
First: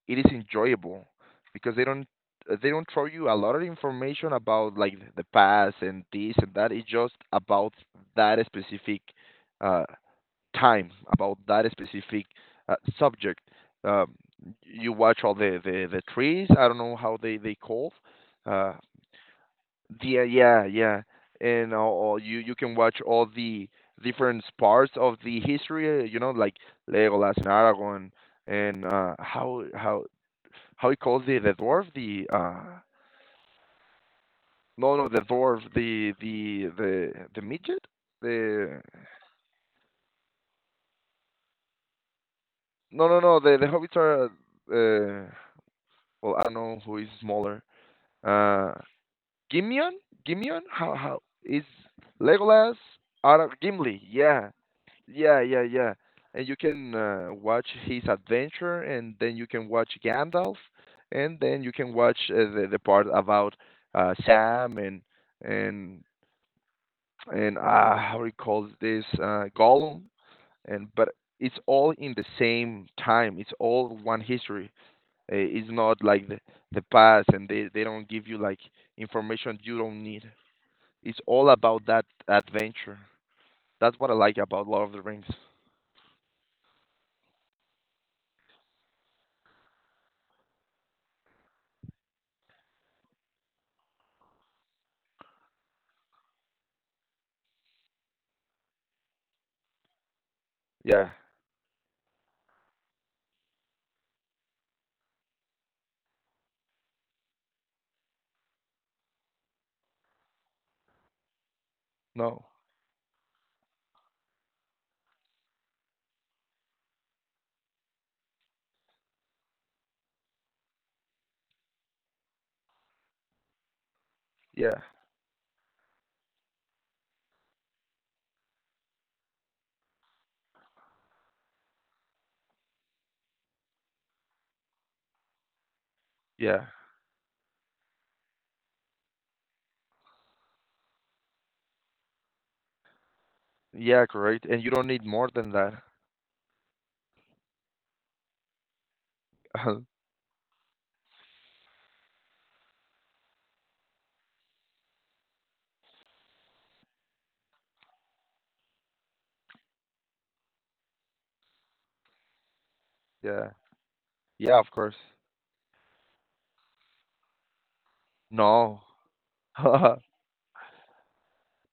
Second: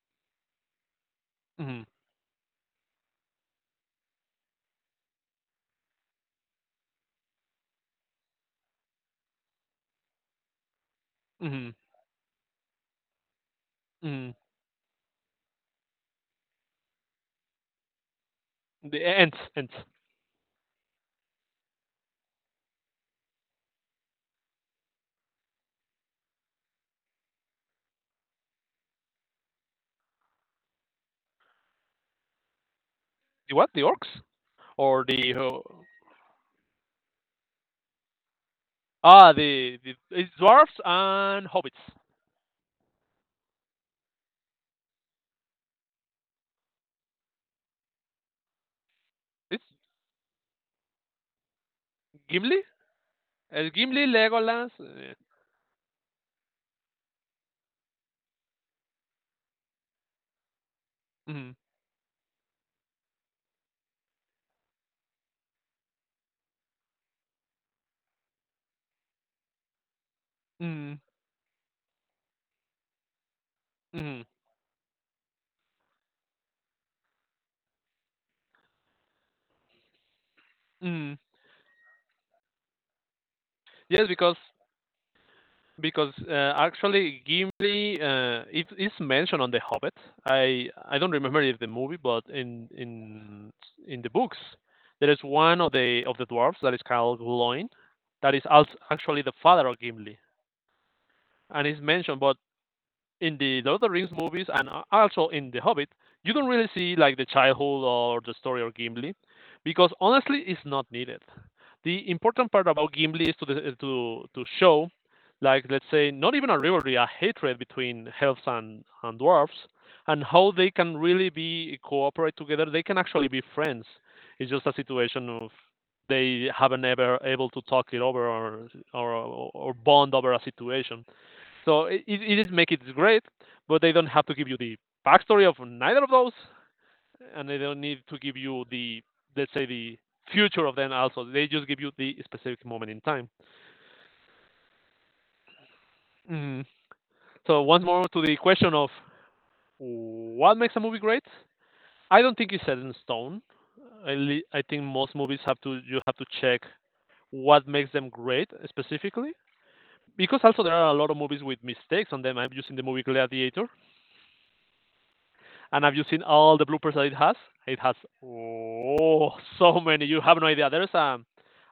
it is enjoyable because mhm, they don't throw you a lot of information about like the past and this and that. It's just about that specific uh, time, about that mhm, specific subject. Um, mhm. you watch all the trees. I don't know how they called. Uh, The ants. yeah, yeah, yeah. And or you can watch all the different parts of the history. Uh, you know, like Legolas and Aragorn and how you call the dwarf the The what? The orcs. no Or no the the dwarf the midget the ah the It's dwarfs and hobbits. no no no the the hobbits are uh well I don't know who is smaller uh It's Gimion Gimion how is Gimli, Legolas Ara Gimli Gimli, yeah Legolas. Yeah yeah yeah. And you can watch his adventure and then you can watch Gandalf and Mhm, then you can watch the part about Sam and and how do you call this Gollum, and mhm, but it's all in the same time. It's all one mhm, history. It's not like the past, and they don't give you like information you don't need. mhm. It's all about that adventure. That's what Yes, I like because about Lord of the Rings. Actually Gimli, it is mentioned on The Hobbit. I don't remember if the movie, but in the books, there is one of the dwarfs that is called Glóin, that is also actually the father of Gimli, Yeah. and it's mentioned. But in the Lord of the Rings movies and also in The Hobbit, you don't really see like the childhood or the story of Gimli, because honestly, it's not needed. The No. important part about Gimli is to the, to show, like let's say, not even a rivalry, a hatred between elves and dwarves, and how they can really be cooperate together. They can actually be friends. It's just a Yeah. situation of they haven't ever able to talk it over or bond over a situation, so it is make it great, but they don't have to give you the backstory of neither of those, Yeah. and they don't need to give you the let's say the future of them also. They just give you the specific moment in time. Yeah. Correct. And you don't need more than that. Mm. So once more to the question of [laughs] what makes a movie great. I don't think it's set in stone. I think most movies have to you have to check what makes them great specifically, because also there are a lot of movies with mistakes on them. I'm using the movie Yeah. Gladiator. Yeah. Of course. And have you seen all the bloopers that it has? It has, No. oh, so [laughs] many. You have no idea. There's a,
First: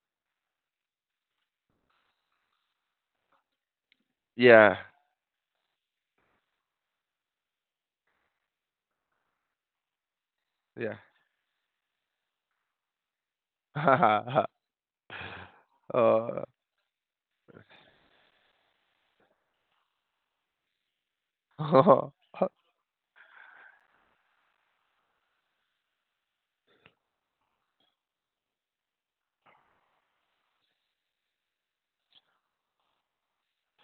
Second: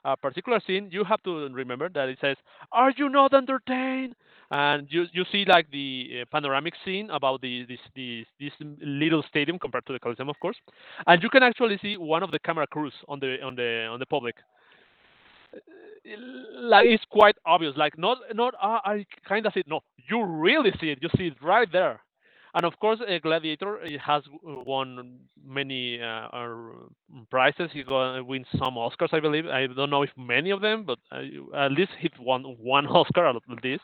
a particular scene you have to remember that it says, "Are you not entertained?" Yeah. And you see like the panoramic scene about the this this this little stadium compared to the Coliseum, of course. Yeah. And you can actually see one of the camera crews on the public, [laughs] Uh, like it's quite obvious. Like not I kind of see it. No, you really see it. You see it right there. [laughs] And of course, Gladiator has won many prizes. He wins some Oscars, I believe. I don't know if many of them, but at least he won one [laughs] Oscar at least,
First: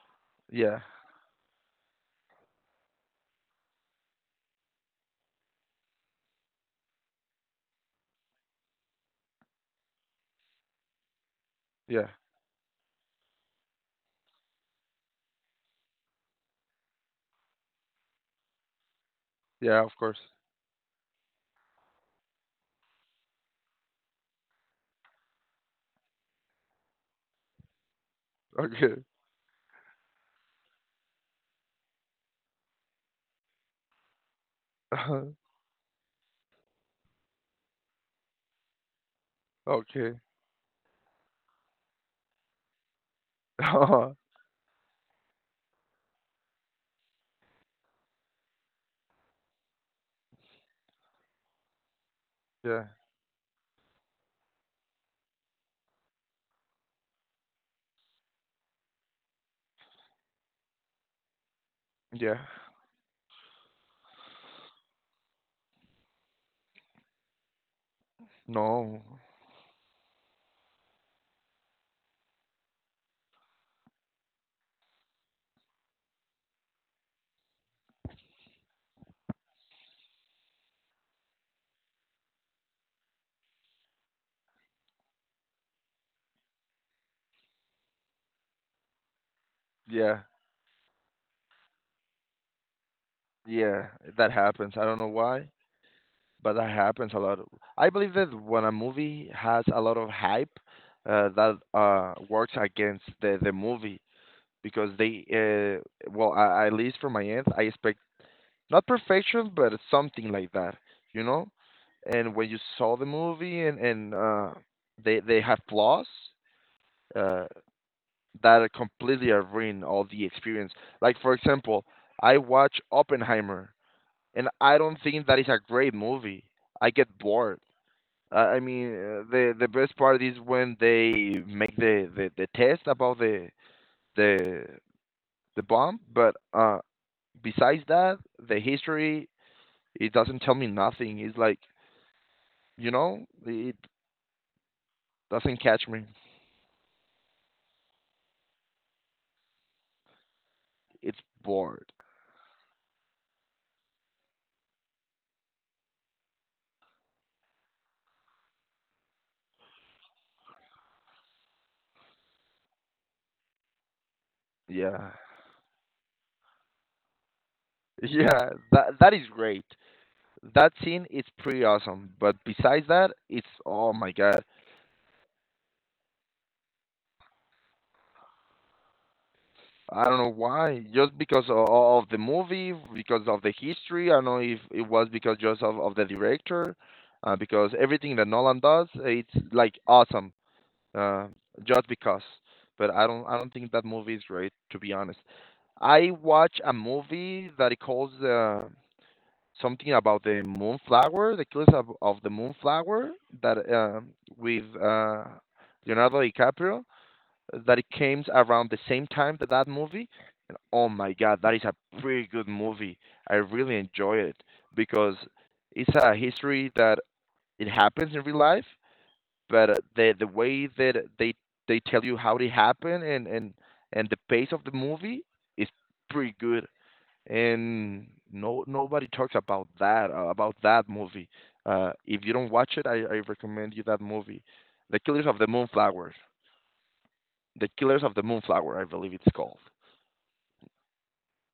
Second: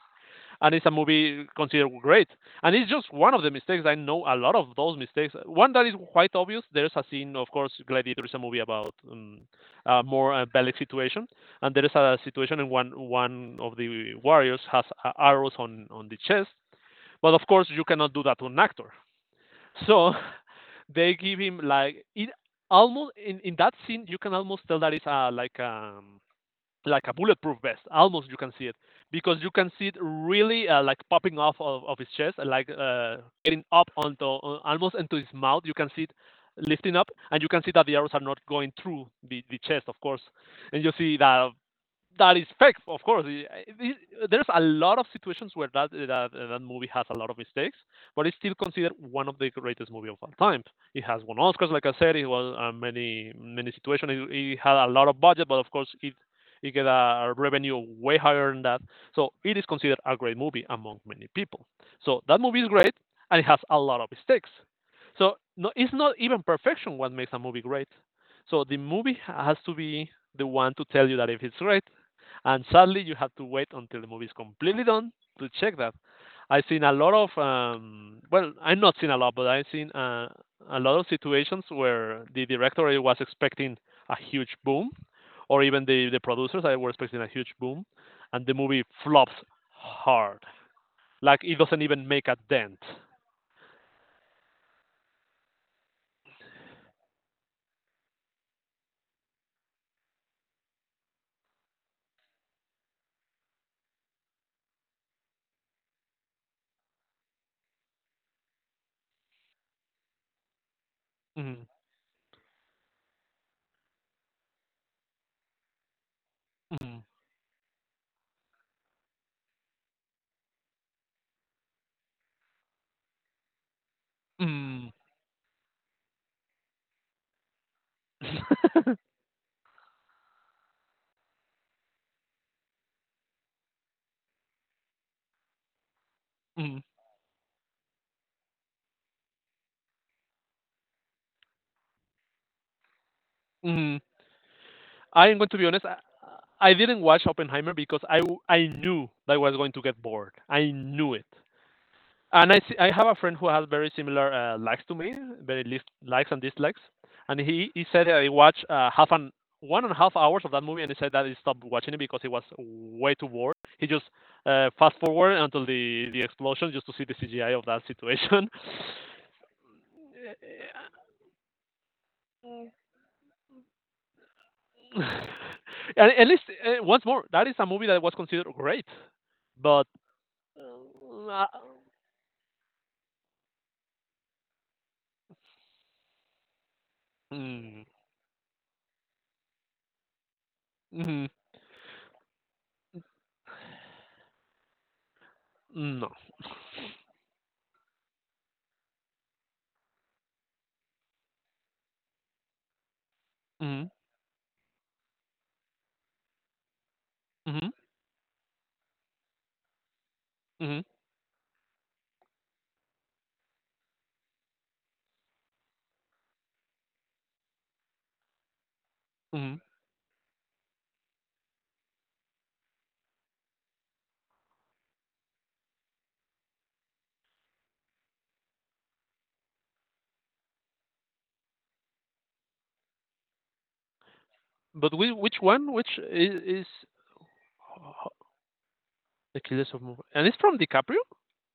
and yeah, it's a movie considered great. And it's just one of the mistakes. I know a lot of those mistakes. One that is quite obvious. There's a scene, of course. Gladiator is a movie about a more bellic situation, and there is yeah, a situation in one of the warriors has arrows on the chest. But of course, you cannot do that to an actor. yeah, [laughs] of So course. they give him like it almost in that scene. You can almost tell that it's a, like um like a bulletproof vest. Almost you can see it, Okay. because you can see it really like popping off of his chest, and, like, getting up onto, almost into his [laughs] mouth. You can see it lifting up, and you can see that the arrows are not going through the chest, of Okay. course. And you see that that is fake, of course. [laughs] There's a lot of situations where that movie has a lot of mistakes, but it's still considered one of the greatest movies of all time. It has won Oscars, like I said. It was Yeah, many situations. It had a lot of budget, but of course it get a revenue way higher than that. So it is considered a great movie among many people. So yeah. that movie is great, and it has a lot of mistakes. So no, it's not even perfection what makes a movie great. So the No. movie has to be the one to tell you that if it's great, and sadly, you have to wait until the movie is completely done to check that. I've seen a lot of, well, I've not seen a lot, but I've seen a lot of situations where the director was expecting a huge boom, or even the producers I were expecting a huge boom, and the movie flops Yeah, hard. Like it doesn't even make a dent. yeah. That happens. I don't know why, but that happens a lot. I believe that when a movie has a lot of hype, that works against the movie because they well, I, at least from my end, I expect not perfection, but it's something like that, you know? Mm, And when you saw the movie and they have flaws, mm, uh that completely ruin all the experience. Like for example, I watch Oppenheimer and I mm, don't think that is a great movie. I get bored. I mean, [laughs] the best part is when they make the test about the the bomb, but mm, besides that, the history it doesn't tell me nothing. It's like, you know, it mm. I am going to doesn't be honest. catch I, me. I didn't watch Oppenheimer because I knew that I was going to get bored. I knew It's it, bored. and I have a friend who has very similar likes to me, very likes and dislikes, and he said that he watched half an 1.5 hours of that movie, and he said that he stopped watching it because he was way too bored. He just fast Yeah. forward [laughs] until the explosion just to see the CGI of that situation. Yeah, that that is great. That scene is pretty awesome. But besides that, it's oh my god. [laughs] And at least, once more, that is a movie that was considered great, but I don't know why. Just Um, uh, because of the movie, because of the history. I don't know if it was because just of the director, because Mm. everything that Nolan does, it's like awesome. Mm-hmm. uh, just because. But I don't think that movie is great to be honest. No. I watch a movie that it calls something about the moonflower, the killers of the moonflower that Mm-hmm. With Leonardo DiCaprio Mm-hmm. that it came around the same time that that movie. Mm-hmm. Oh my god, that is a pretty good movie. I really enjoy it because it's a history that it happens in real life Mm-hmm. but the way that they tell you how they happen and the pace of the movie is pretty good and no nobody talks about that movie. If you don't watch it, I recommend you that movie. But The whi killers of which the one? Which moonflower, is, is the killers of the oh, moonflower I believe it's the called. Killers of Move? And it's from DiCaprio.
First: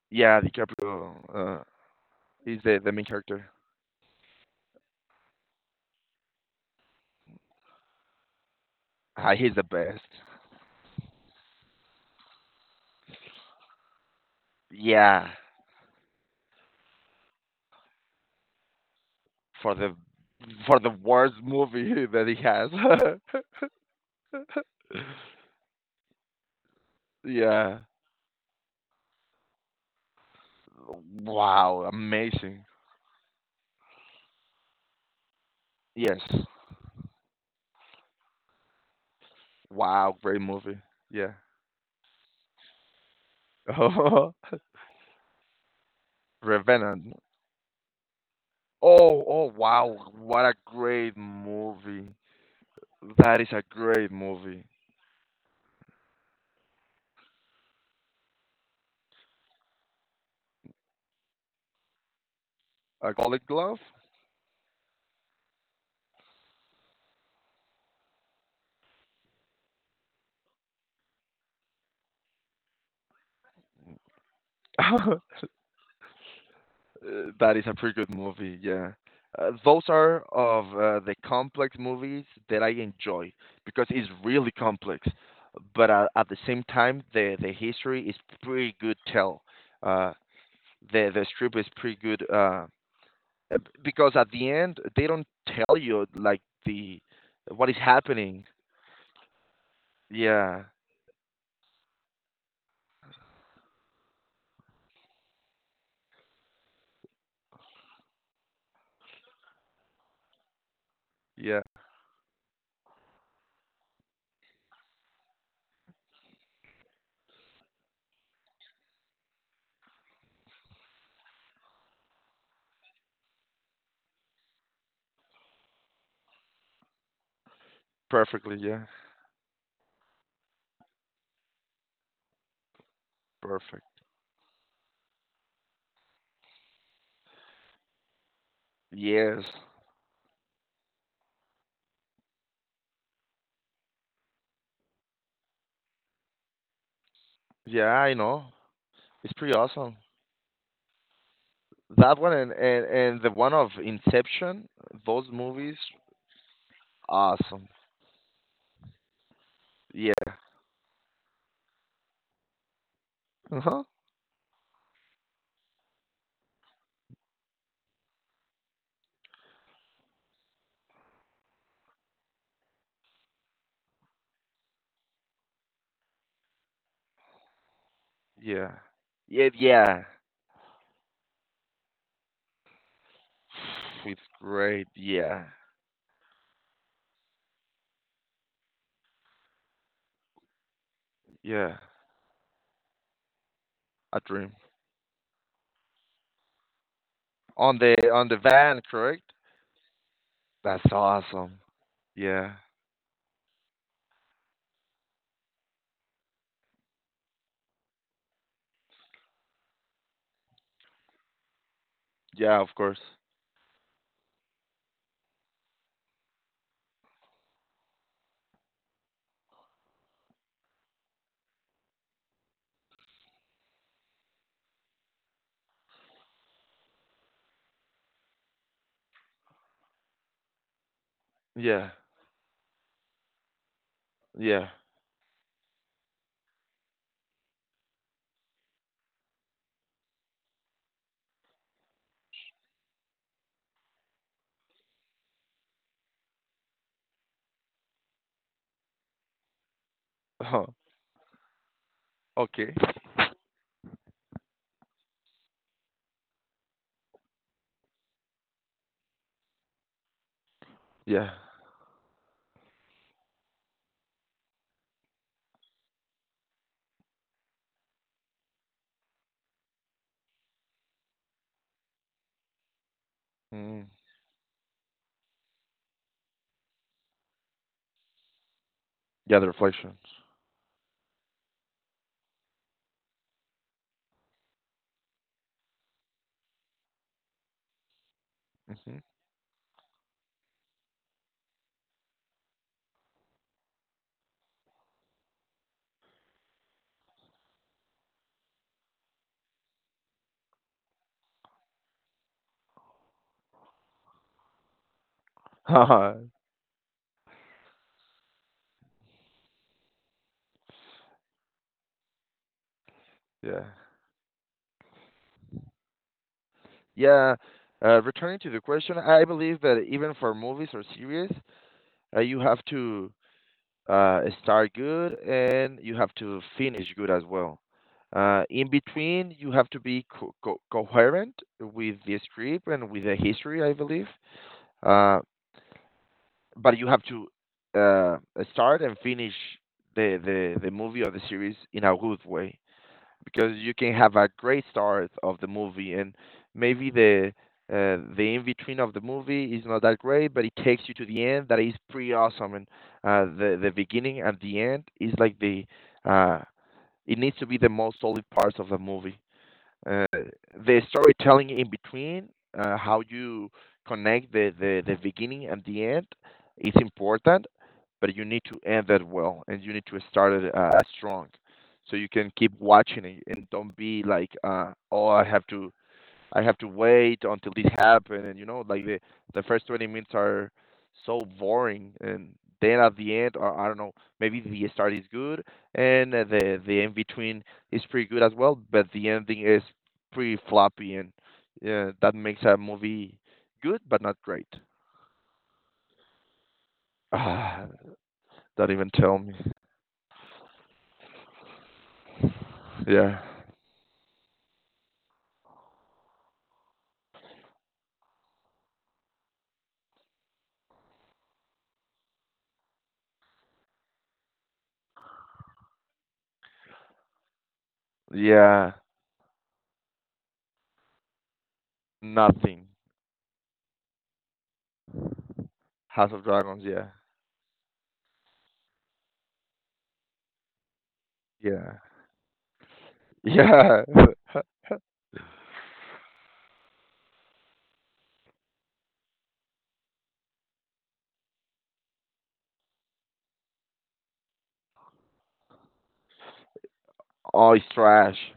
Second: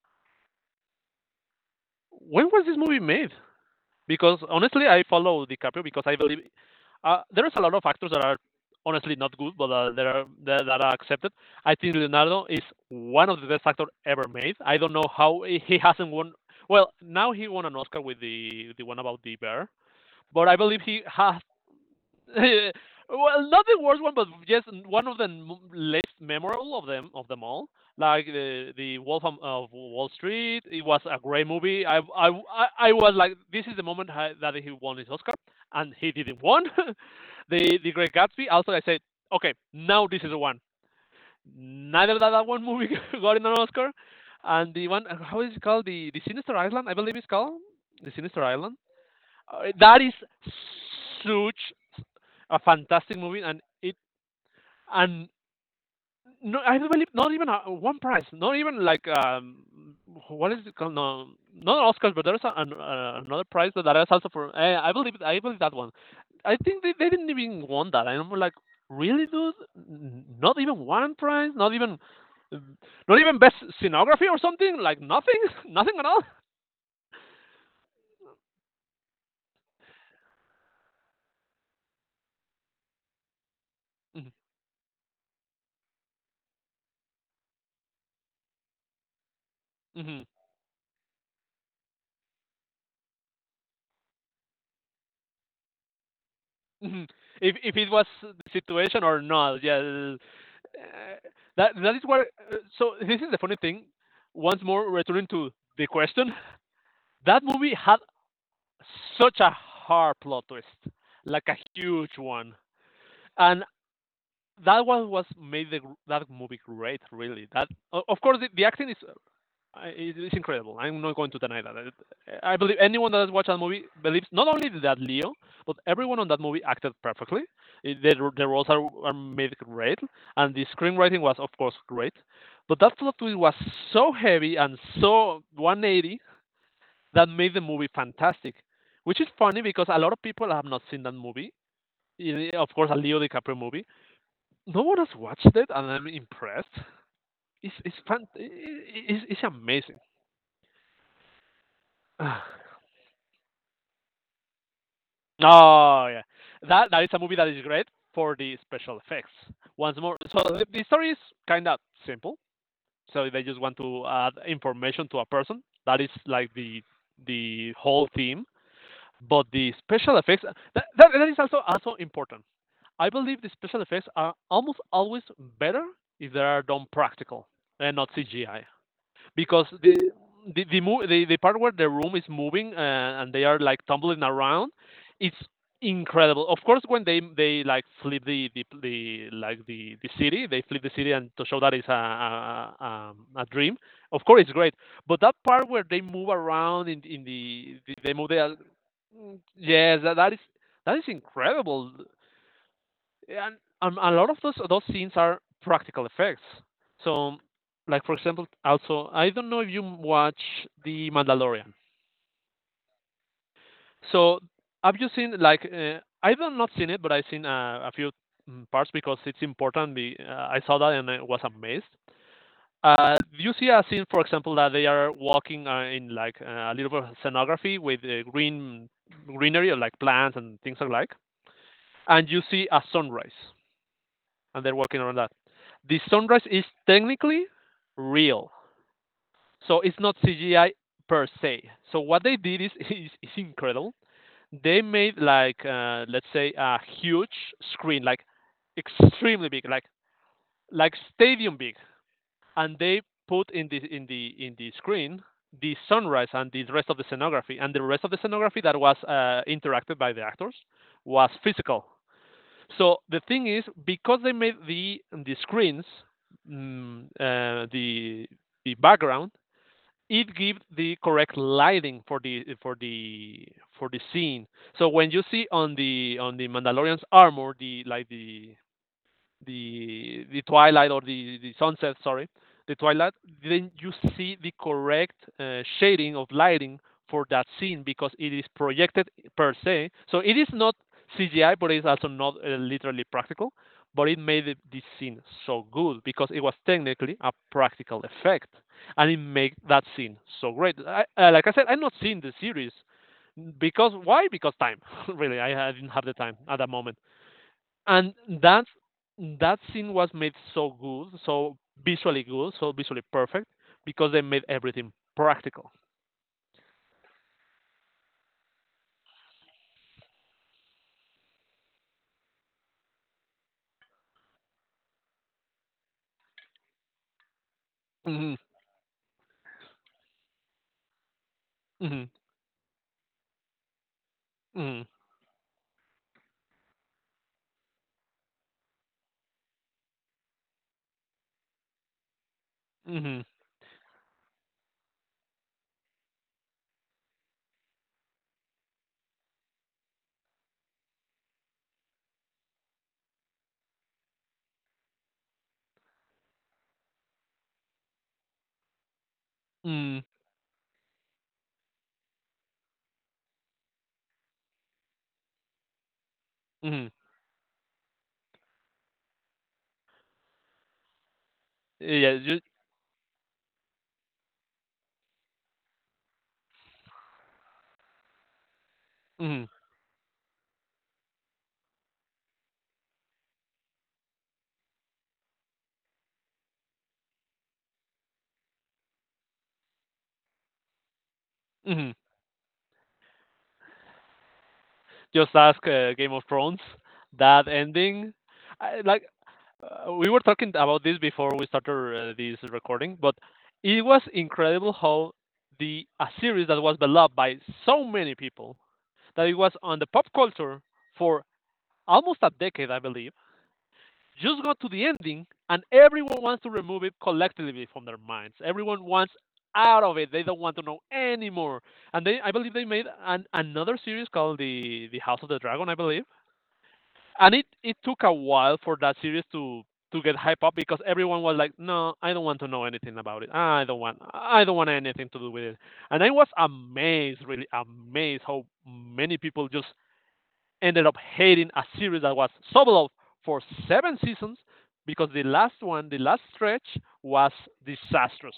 Yeah, DiCaprio When is was this the movie main made? character. Because honestly, I follow DiCaprio because I believe there is a lot of actors that are honestly Ah, not he's good, the but best. there are that are accepted. I think Leonardo is one of the best actors ever made. I don't know Yeah, how he hasn't won. Well, now he won an Oscar with the one about the bear, for the but I for believe the he worst has movie [laughs] that he [laughs] has. well, not the worst one, but just one of the least memorable of them [laughs] all. Yeah. Like the Wolf of Wall Street, it was a great Wow, movie. I I amazing. I I was like, this is the moment that he won his Oscar, and he Yes. didn't won. [laughs] The Great Gatsby. Also, I said, okay, now Wow, this is the great one. movie. Yeah. Neither that one movie [laughs] got an Oscar, [laughs] and the one, how is it called? The Sinister Island, I Revenant. believe it's called the Sinister Island. Oh, oh, That wow. is What a great such movie. a fantastic movie, That is and a it great movie. and no, I don't believe not even one prize, not even like, what is it called? No, not Oscars, but there's A Golden another prize Glove? that that is also for. I believe that one. I think they didn't even want that. I'm like, really, dude? Not even one prize? Not even best scenography or something? Like nothing? [laughs] [laughs] Nothing at all? That is a pretty good movie, yeah. Those are of the complex movies that I enjoy because it's really complex. But at the same time, the history is pretty good tell. Uh, Mm-hmm. the strip is pretty good. Because at the end they don't tell you like the hmm If what is it was the happening. situation or not? Yeah. Yeah, Uh, that is what. So this is the funny thing. Once more, returning to the question, that movie had such a hard plot twist, like a yeah, huge one, and that was what made that movie great. Really, of course the acting I, it's incredible. I'm not going to deny that. I believe anyone that has watched that movie believes not only that Leo, but everyone on that movie acted perfectly. The perfectly. roles are, Yeah, are made great, and the screenwriting was, of course, great. But that plot twist was perfect. so heavy and so 180 that made the movie fantastic. Which is Yes. funny because a lot of people have not seen that movie. Of course, a Leo DiCaprio movie. No one has watched it, and I'm impressed. Yeah, It's I fan- know. I- It's it's pretty awesome. amazing. That one [sighs] and the one of Inception. Those movies, Oh, yeah. That is a movie that is awesome. great for the special effects. Once more, Yeah. so the story is kind of simple. So they just Uh want huh. to add information to a person. That is like the whole theme. But the special effects, that is also important. I believe the special effects are almost always better if they are done practical and not CGI Yeah. Yeah. because the Yeah. the the, mo- the the part where the room is moving and they are like It's tumbling around, great. it's Yeah. incredible. Of course, when they like flip the city, they flip the city and to show that Yeah. it's a dream. A Of course, it's dream great. But that part where they move around in the they on move the their van, correct? yes, that, That's that is awesome. incredible Yeah. and a lot of those scenes are practical effects. So, like for example, also I don't know if you watch The Mandalorian. Yeah, of course. So, have you seen like I've not seen it, but I've seen a few parts because it's important. I saw that and I was amazed. You see a scene, for example, that they are walking in like a little bit of scenography with greenery or like plants and things like? Yeah. And you see a sunrise and Yeah. they're working on that. The sunrise is technically real, so it's not CGI per se. So what they did is [laughs] is incredible. They made like let's say a huge screen, like extremely big, Uh-huh. like stadium big, Okay. and they put in the screen the sunrise and the rest of the scenography, and the rest of the scenography that was interacted by the actors was Yeah. physical. So the thing is, because they made the screens, mm, uh, the the background, it gives the correct lighting for the for the for Mm. the scene. So when you see on the Mandalorian's armor, the like the Yeah, the reflections. the the twilight or the sunset sorry the twilight then you see the correct shading of lighting for that scene because it is Hmm. [laughs] projected per se so it is not cgi but it's also not literally practical but it made it, this scene so good because it was technically a practical effect and it made that scene so great. I, like I said, I'm not seeing the series because why? Because time. [laughs] Really, I didn't have the Haha. time at that moment and that that scene was made so good, so visually perfect Yeah. because they made everything practical. Yeah. Returning to the question, I believe that even for movies or series, you have to start good and you have to finish good as well. Mhm, In between, you have to be coherent with mhm, the script and with the history, I believe. mhm, Uh, but you have to uh, start and finish the, the movie or the series in a good way mhm, because you can have a great start of the movie and maybe the in between of the movie is not that great, but it takes you to the end. That is pretty awesome, and the beginning and the end is like the uh, it needs to be the most solid parts of the movie, mhm, uh, the storytelling in between, how you connect the, the beginning and the end, is mhm. important, but you need to end that well and you need to start it strong. So you Yeah, can just, keep watching it and don't be like, oh, I have to wait until this happen, and you know, like the mhm, first 20 minutes are so boring, and then at the end, or I don't know, maybe the start is good, and the in between is pretty good as well, but the ending is pretty floppy, and yeah, mhm. that makes a movie good but not great. [sighs] Just ask Game of Thrones, that Ah, ending. don't I, even like tell me. We were talking about this before we started this recording, but Yeah, it was incredible how the a series that was beloved by so many people that it was on the pop culture for almost a decade, I believe, just got to the ending and everyone wants to remove it collectively from their minds. yeah, Everyone wants out of it. They don't want to know anymore. And they I believe they nothing. made another series called the House of the Dragon, I believe. House of Dragons, yeah, And it took a while for that series to get hype up because everyone was like, yeah, "No, I don't want to know anything about [laughs] it. Yeah. I don't [laughs] want anything to do with it." And I was amazed, really amazed how many people just ended up hating a series that was sub for seven seasons because the last one, the last stretch, was Oh, it's trash. disastrous.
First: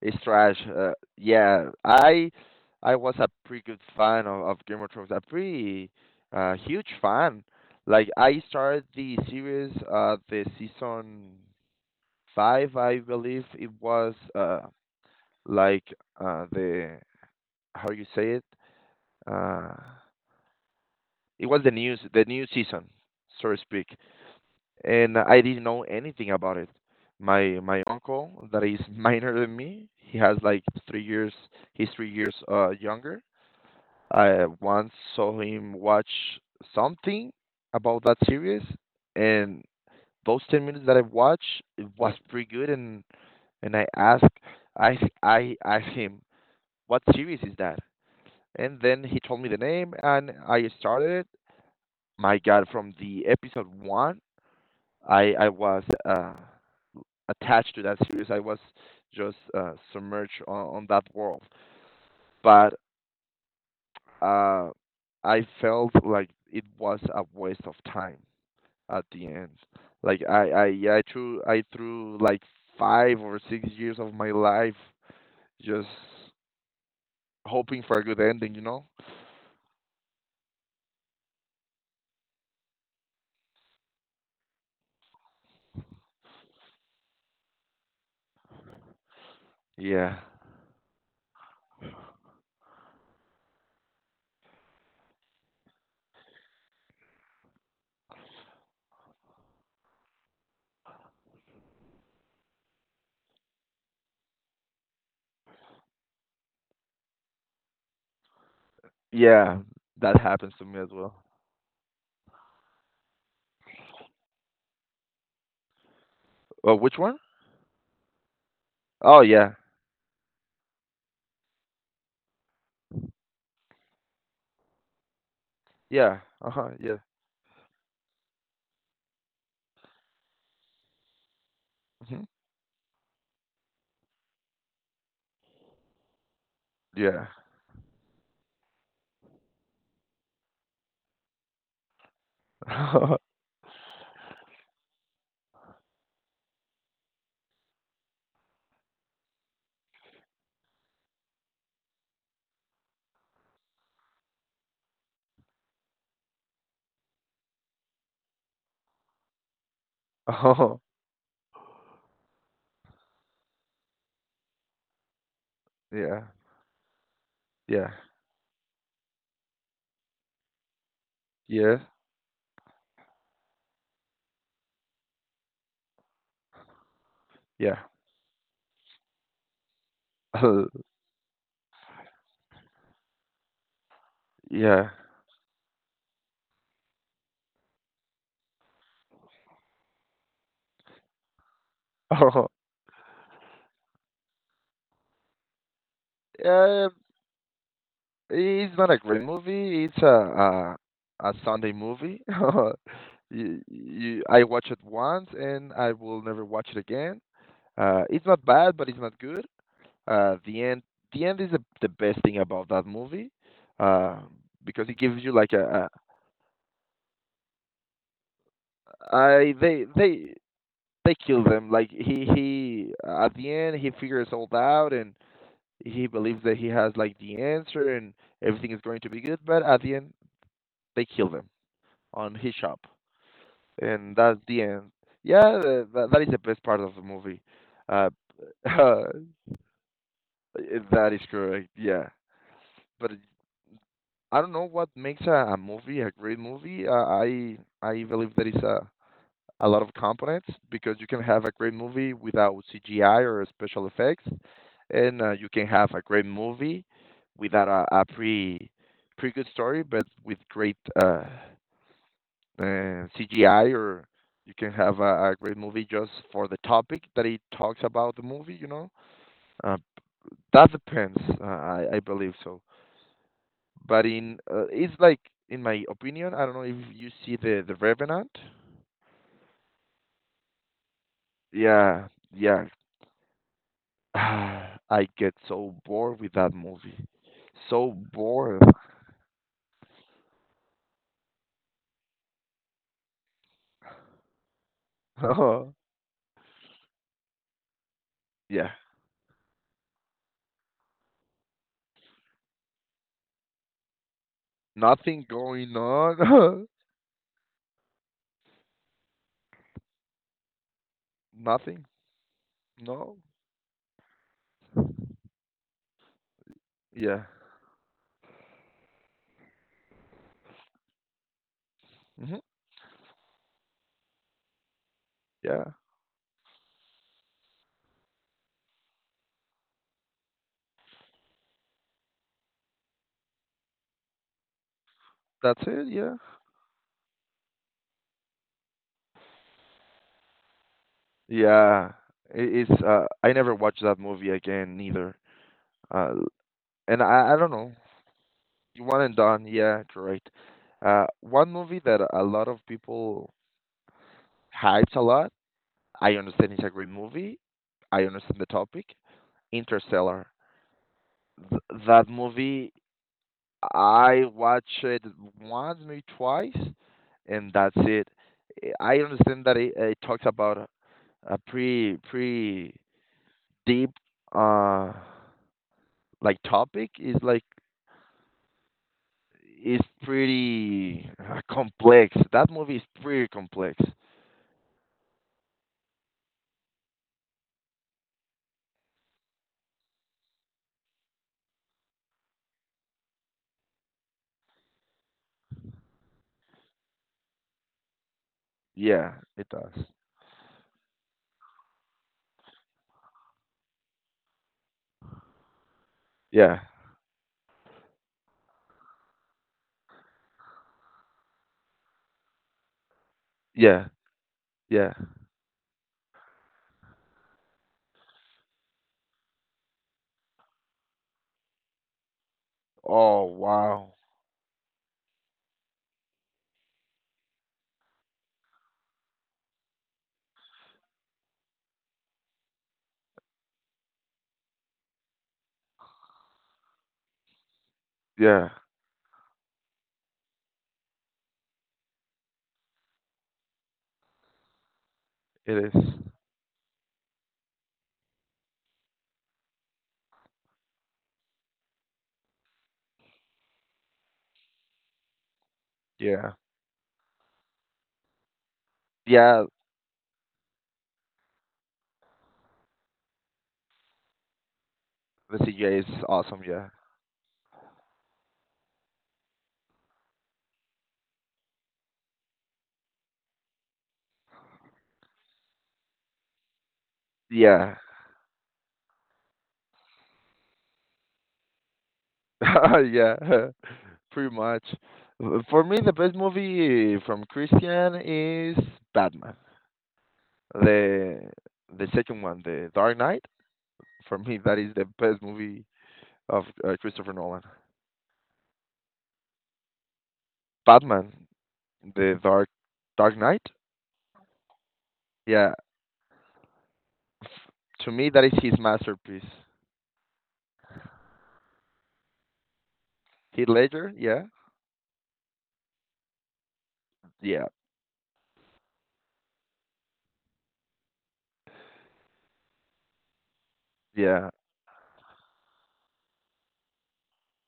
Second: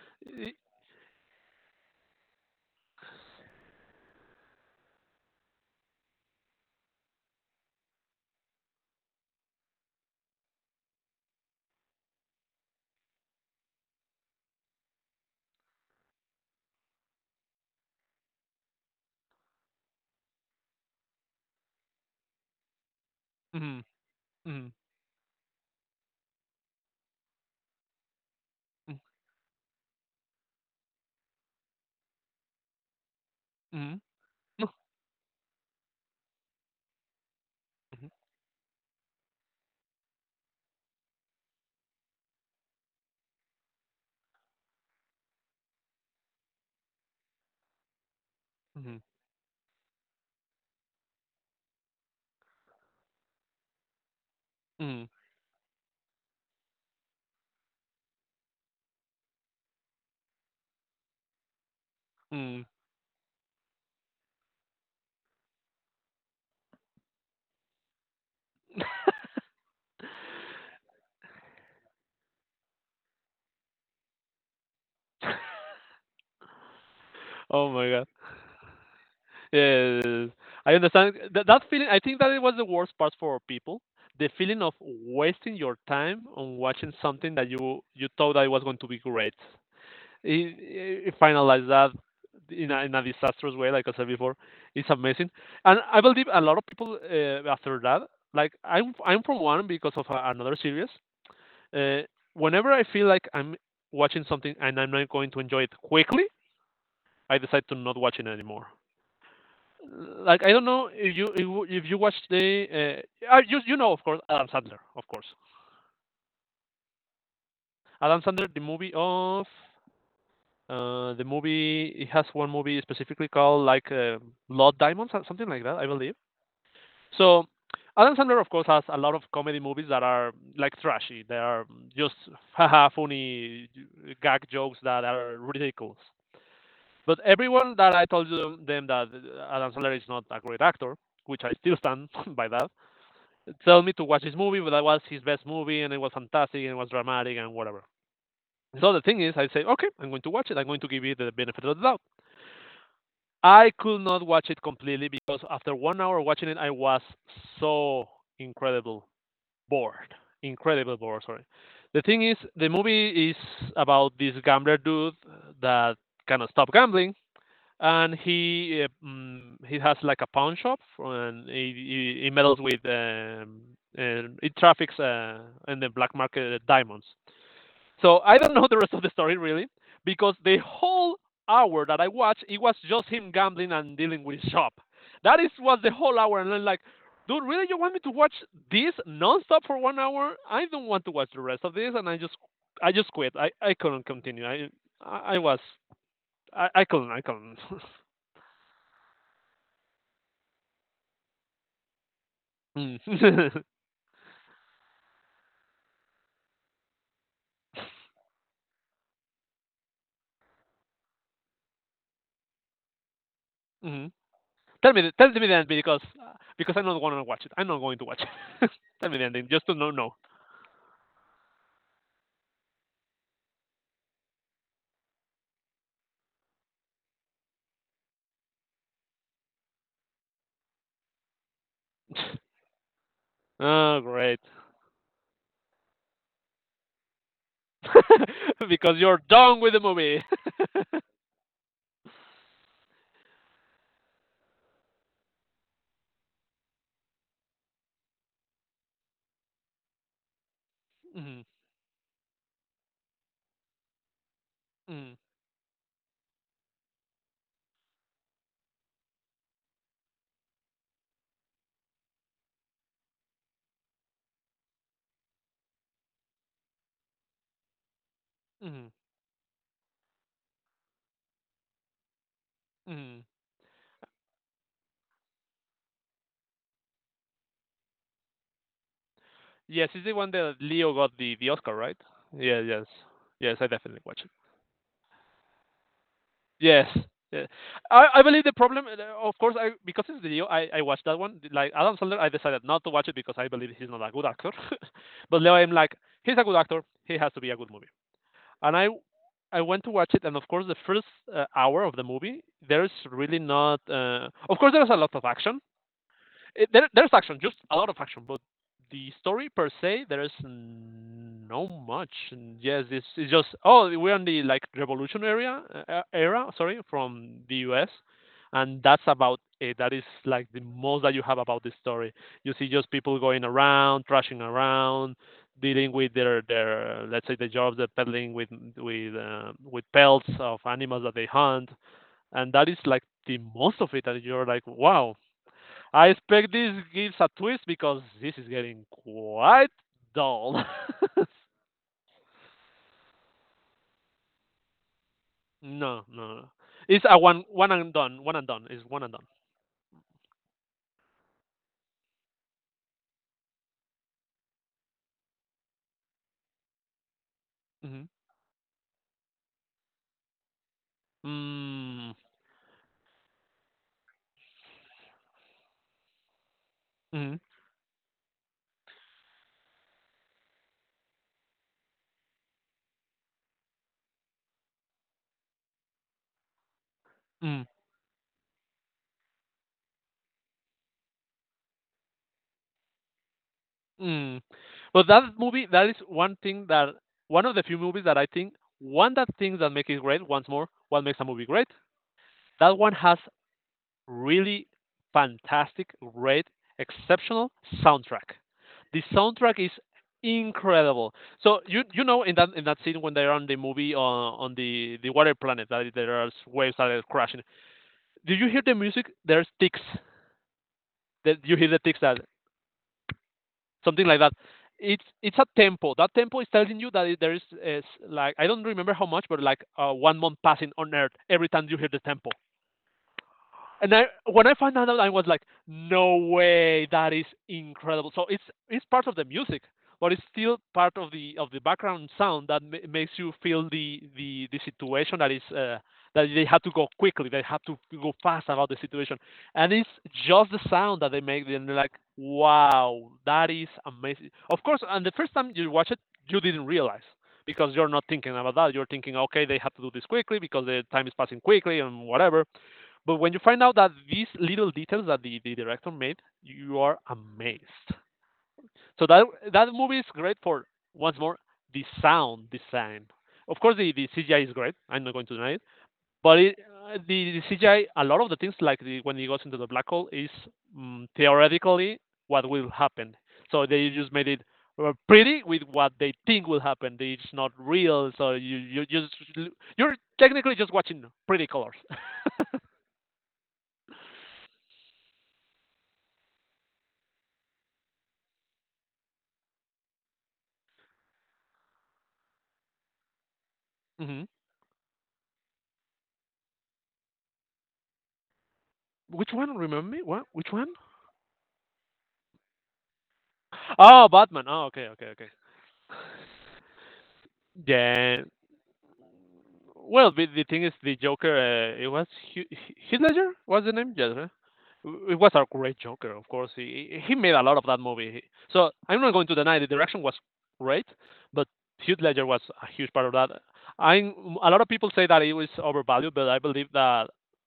It's trash. Yeah, I was a pretty good fan of Game of Thrones, a pretty huge fan. Like I started the series the season five, I believe it was like the how you say it uh it was the new season, so to Mm, speak. mm, And I didn't know anything about it. My uncle that is [laughs] minor than me, he has like 3 years. He's 3 years younger. mm, I once saw him watch something about that series, and those 10 minutes that I watched it was pretty good. And I asked, I I asked him, what series is that? And then he told me the name, and I started it. My God, from the episode one, I was attached to that series. I was just submerged on that world, mm. but uh, I felt like it was a waste of time at the end. Like yeah, I threw like 5 or 6 years of my life just Oh hoping my for a god! good ending. You know? Yes, I understand that feeling. I think that it was the worst part for people. The feeling of wasting your time on watching something that you thought that it was going to be great. Yeah, He finalized that in a disastrous way, like I said before. It's amazing, and I believe a lot of people after that. Like I'm from one because of another series. Uh, Whenever I feel like I'm watching something and I'm not going to enjoy it quickly, I decide to not watch it anymore. yeah, that Like I happens to don't me as know well. if you watch the you you know of course Adam Sandler of course Oh, which one? Adam Sandler the movie Oh of yeah, the movie, it has one movie specifically called like Blood Diamonds or something like that, I believe. yeah, uh huh, yeah, So Adam Sandler, of course, has a lot of comedy movies that are like trashy. They are just hmm [laughs] haha funny gag jokes that are ridiculous. But yeah. everyone that I told you them that Adam Sandler is not a great actor, which I still stand [laughs] by that, [laughs] tell me to watch this movie, but that was his best movie and it was fantastic and it was dramatic and whatever. So the thing is, I say, okay, I'm going to watch it. I'm going to give it the benefit of the doubt. I could not watch it completely because after 1 hour watching it, I was so incredible bored. Oh, Incredible bored, sorry. The thing is, the movie is about this gambler dude that yeah, cannot stop gambling, yeah, and he he has like a pawn shop, and yeah. He meddles with and it traffics in the black market diamonds. Yeah. So I don't know the rest of the story really, because the [laughs] whole hour that I watched, it was just him gambling and dealing with shop. yeah. That is was the whole hour, and I'm like, dude, really, you want me to watch this nonstop for 1 hour? I don't want to watch the rest of this, and Oh, I just quit. I couldn't continue. I I was, I yeah. couldn't, I couldn't. [laughs] It's not a great movie. It's a Sunday movie. Mm. [laughs] [laughs] I watched it once, and I will never watch it again. It's not bad, but it's not good. The end. The end is the best thing about that movie, Mhm. uh, because it gives Tell you me like the ending because I don't want to watch it. I'm not going to watch it. [laughs] Tell a me the ending, I just to know, no. They kill them. Like he, at the end, he figures all that out. And he believes that he has like the answer and everything is going to be good, but at the end they kill them on his shop, Oh, and that's great. the end. Yeah, that is the best part of the movie. Uh, [laughs] [laughs] Because you're that done with the movie. [laughs] is correct. Yeah, but I don't know what makes a movie a great movie. I believe that is a lot of components because you can have Mhm, a great movie without CGI or special effects, mhm, and you can have a great movie without a, pretty good story, but with great CGI, or you can have a great movie just for the topic that it talks about the movie. You know, mhm, uh, that depends. I believe so, mhm. but in it's like in my opinion, I don't know if you see the Revenant. Yes, it's the one that Leo got the Oscar, right? Yeah, Yeah, yeah. yes, yes, I definitely [sighs] watch it. I get so bored with that Yes, movie. yeah. So I believe the bored. problem, of course, I because it's Leo, I watched that one. Like Adam Sandler, I decided not to watch it because I believe he's not a good actor. [laughs] But Leo, I'm [laughs] like, he's a good actor. He has to be a good movie. yeah. And I went to watch it, and of course, the first hour of the movie, there's really not. Of course, there's a lot of Nothing action. going on. There's action, just a lot of action, but the story per se, there is [laughs] no Nothing. much. And yes, No. it's just oh, we're in the like revolution area era, sorry, Yeah. from the U.S., and that's about it. That is like the most that you have about the story. hmm You see just people going around, trashing around, Yeah. dealing with their let's say the jobs, they're peddling with with pelts of animals that they hunt, and that is like the most of it. And you're like, wow, That's it. I Yeah. expect this gives a twist because this is getting quite dull. [laughs] No, Yeah. It, it's I never watched that movie again neither. no, Uh, no. and It's a I one, don't one know. and done. One and done. It's One one and and done. done. Yeah, correct. Uh, one movie that a lot of people hypes a lot. I understand it's a great movie. Mm-hmm. I understand the topic. Interstellar. Th That Mm, movie, I watched it once, maybe twice, mm, and that's it. Eh, I understand that it talks about a pretty pretty deep uh like topic. It's like mm, it's pretty complex. That movie is pretty complex. mm. But that movie, that is one thing that one of the few movies that I think one that things that make it great. Once more, what makes a movie great? That one has really fantastic, great, exceptional soundtrack. The Yeah, it soundtrack is does. incredible. So you know in that scene when they're on the movie on the water planet that there are Yeah, waves that are crashing. Do you hear the music? There's ticks. That you hear the ticks that yeah, something like that. yeah. It's a tempo. That tempo is telling you that is like I don't remember how much, but like 1 month passing on Earth every time you hear the tempo. Oh wow. And when I found out, I was like, "No way! That is incredible!" So it's part of the music, but it's still part of the background sound that makes you feel the situation that is that they have to go quickly, they have to go Yeah, fast about the situation, and it's just the sound that they make. And they are like, "Wow, that is amazing!" Of course, and the first time it you is. watch it, you didn't realize because you're not thinking about that. You're thinking, "Okay, they have to do this quickly because the time is passing quickly and whatever." But when you find out that these little details that the director made, Yeah, you are amazed. So yeah. that movie is great for once more the sound design. Of course, the CGI is great. I'm not going to The deny it. CGI is But awesome. Yeah, the CGI, a lot of the things like when he goes into the black hole, is theoretically what will happen. So they just made it pretty with what they think will happen. It's not yeah. real, so you just you're technically just watching pretty colors. [laughs] Yeah, [laughs] pretty much. For me, the best movie from Christian is Batman. The the second one, The Dark Knight. [laughs] For Hmm. me, that is the best movie of Christopher Nolan. Which one? Remember me? What? Which one? Batman, The Dark Knight. Oh, Batman. Oh, okay, okay, okay. Yeah, f- to me, that Yeah. is his masterpiece. Well, the thing is, the Joker. It was Heath Heath Ledger. Heath What's the Ledger. name? Yes. Yeah, Huh? It was a great Joker, of course. He made a yeah, lot of that movie. So I'm not going to deny the direction was great, but Heath Ledger was a huge part of that. I yeah, A lot of people say that it was overvalued, but I believe that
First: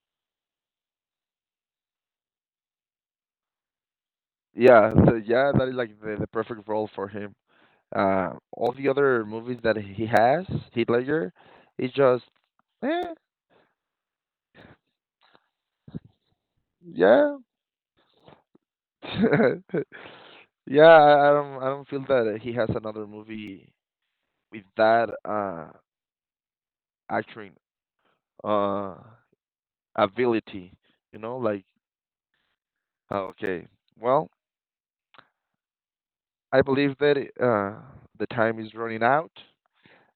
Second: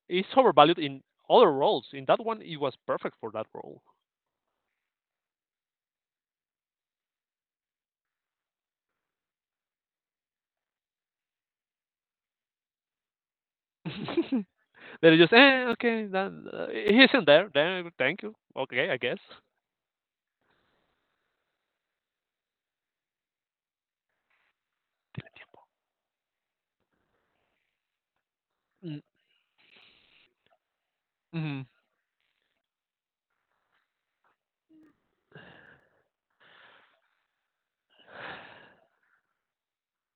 it's overvalued in other roles. In that one, it was perfect for that role. yeah. So yeah, that is like the perfect role for him. All the other movies that he has, Heath Ledger, it's just, eh, [laughs] They're just, eh, okay, then, he isn't yeah, there. Then, thank you. Okay, I guess. [laughs] yeah. I don't feel that he has another movie with that acting uh ability. You know, Mm-hmm. like oh, okay, well, I believe that uh the time is running out.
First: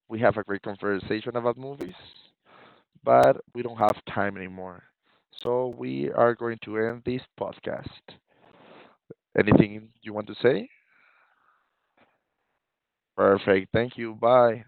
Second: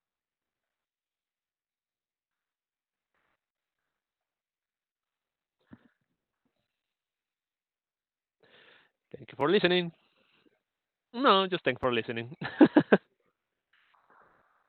We have a great conversation about movies, but we don't have time anymore. So we are going to end this podcast. Thank you for Anything listening. you want to say? No, just thank for listening. [laughs] Perfect. Thank you. Bye.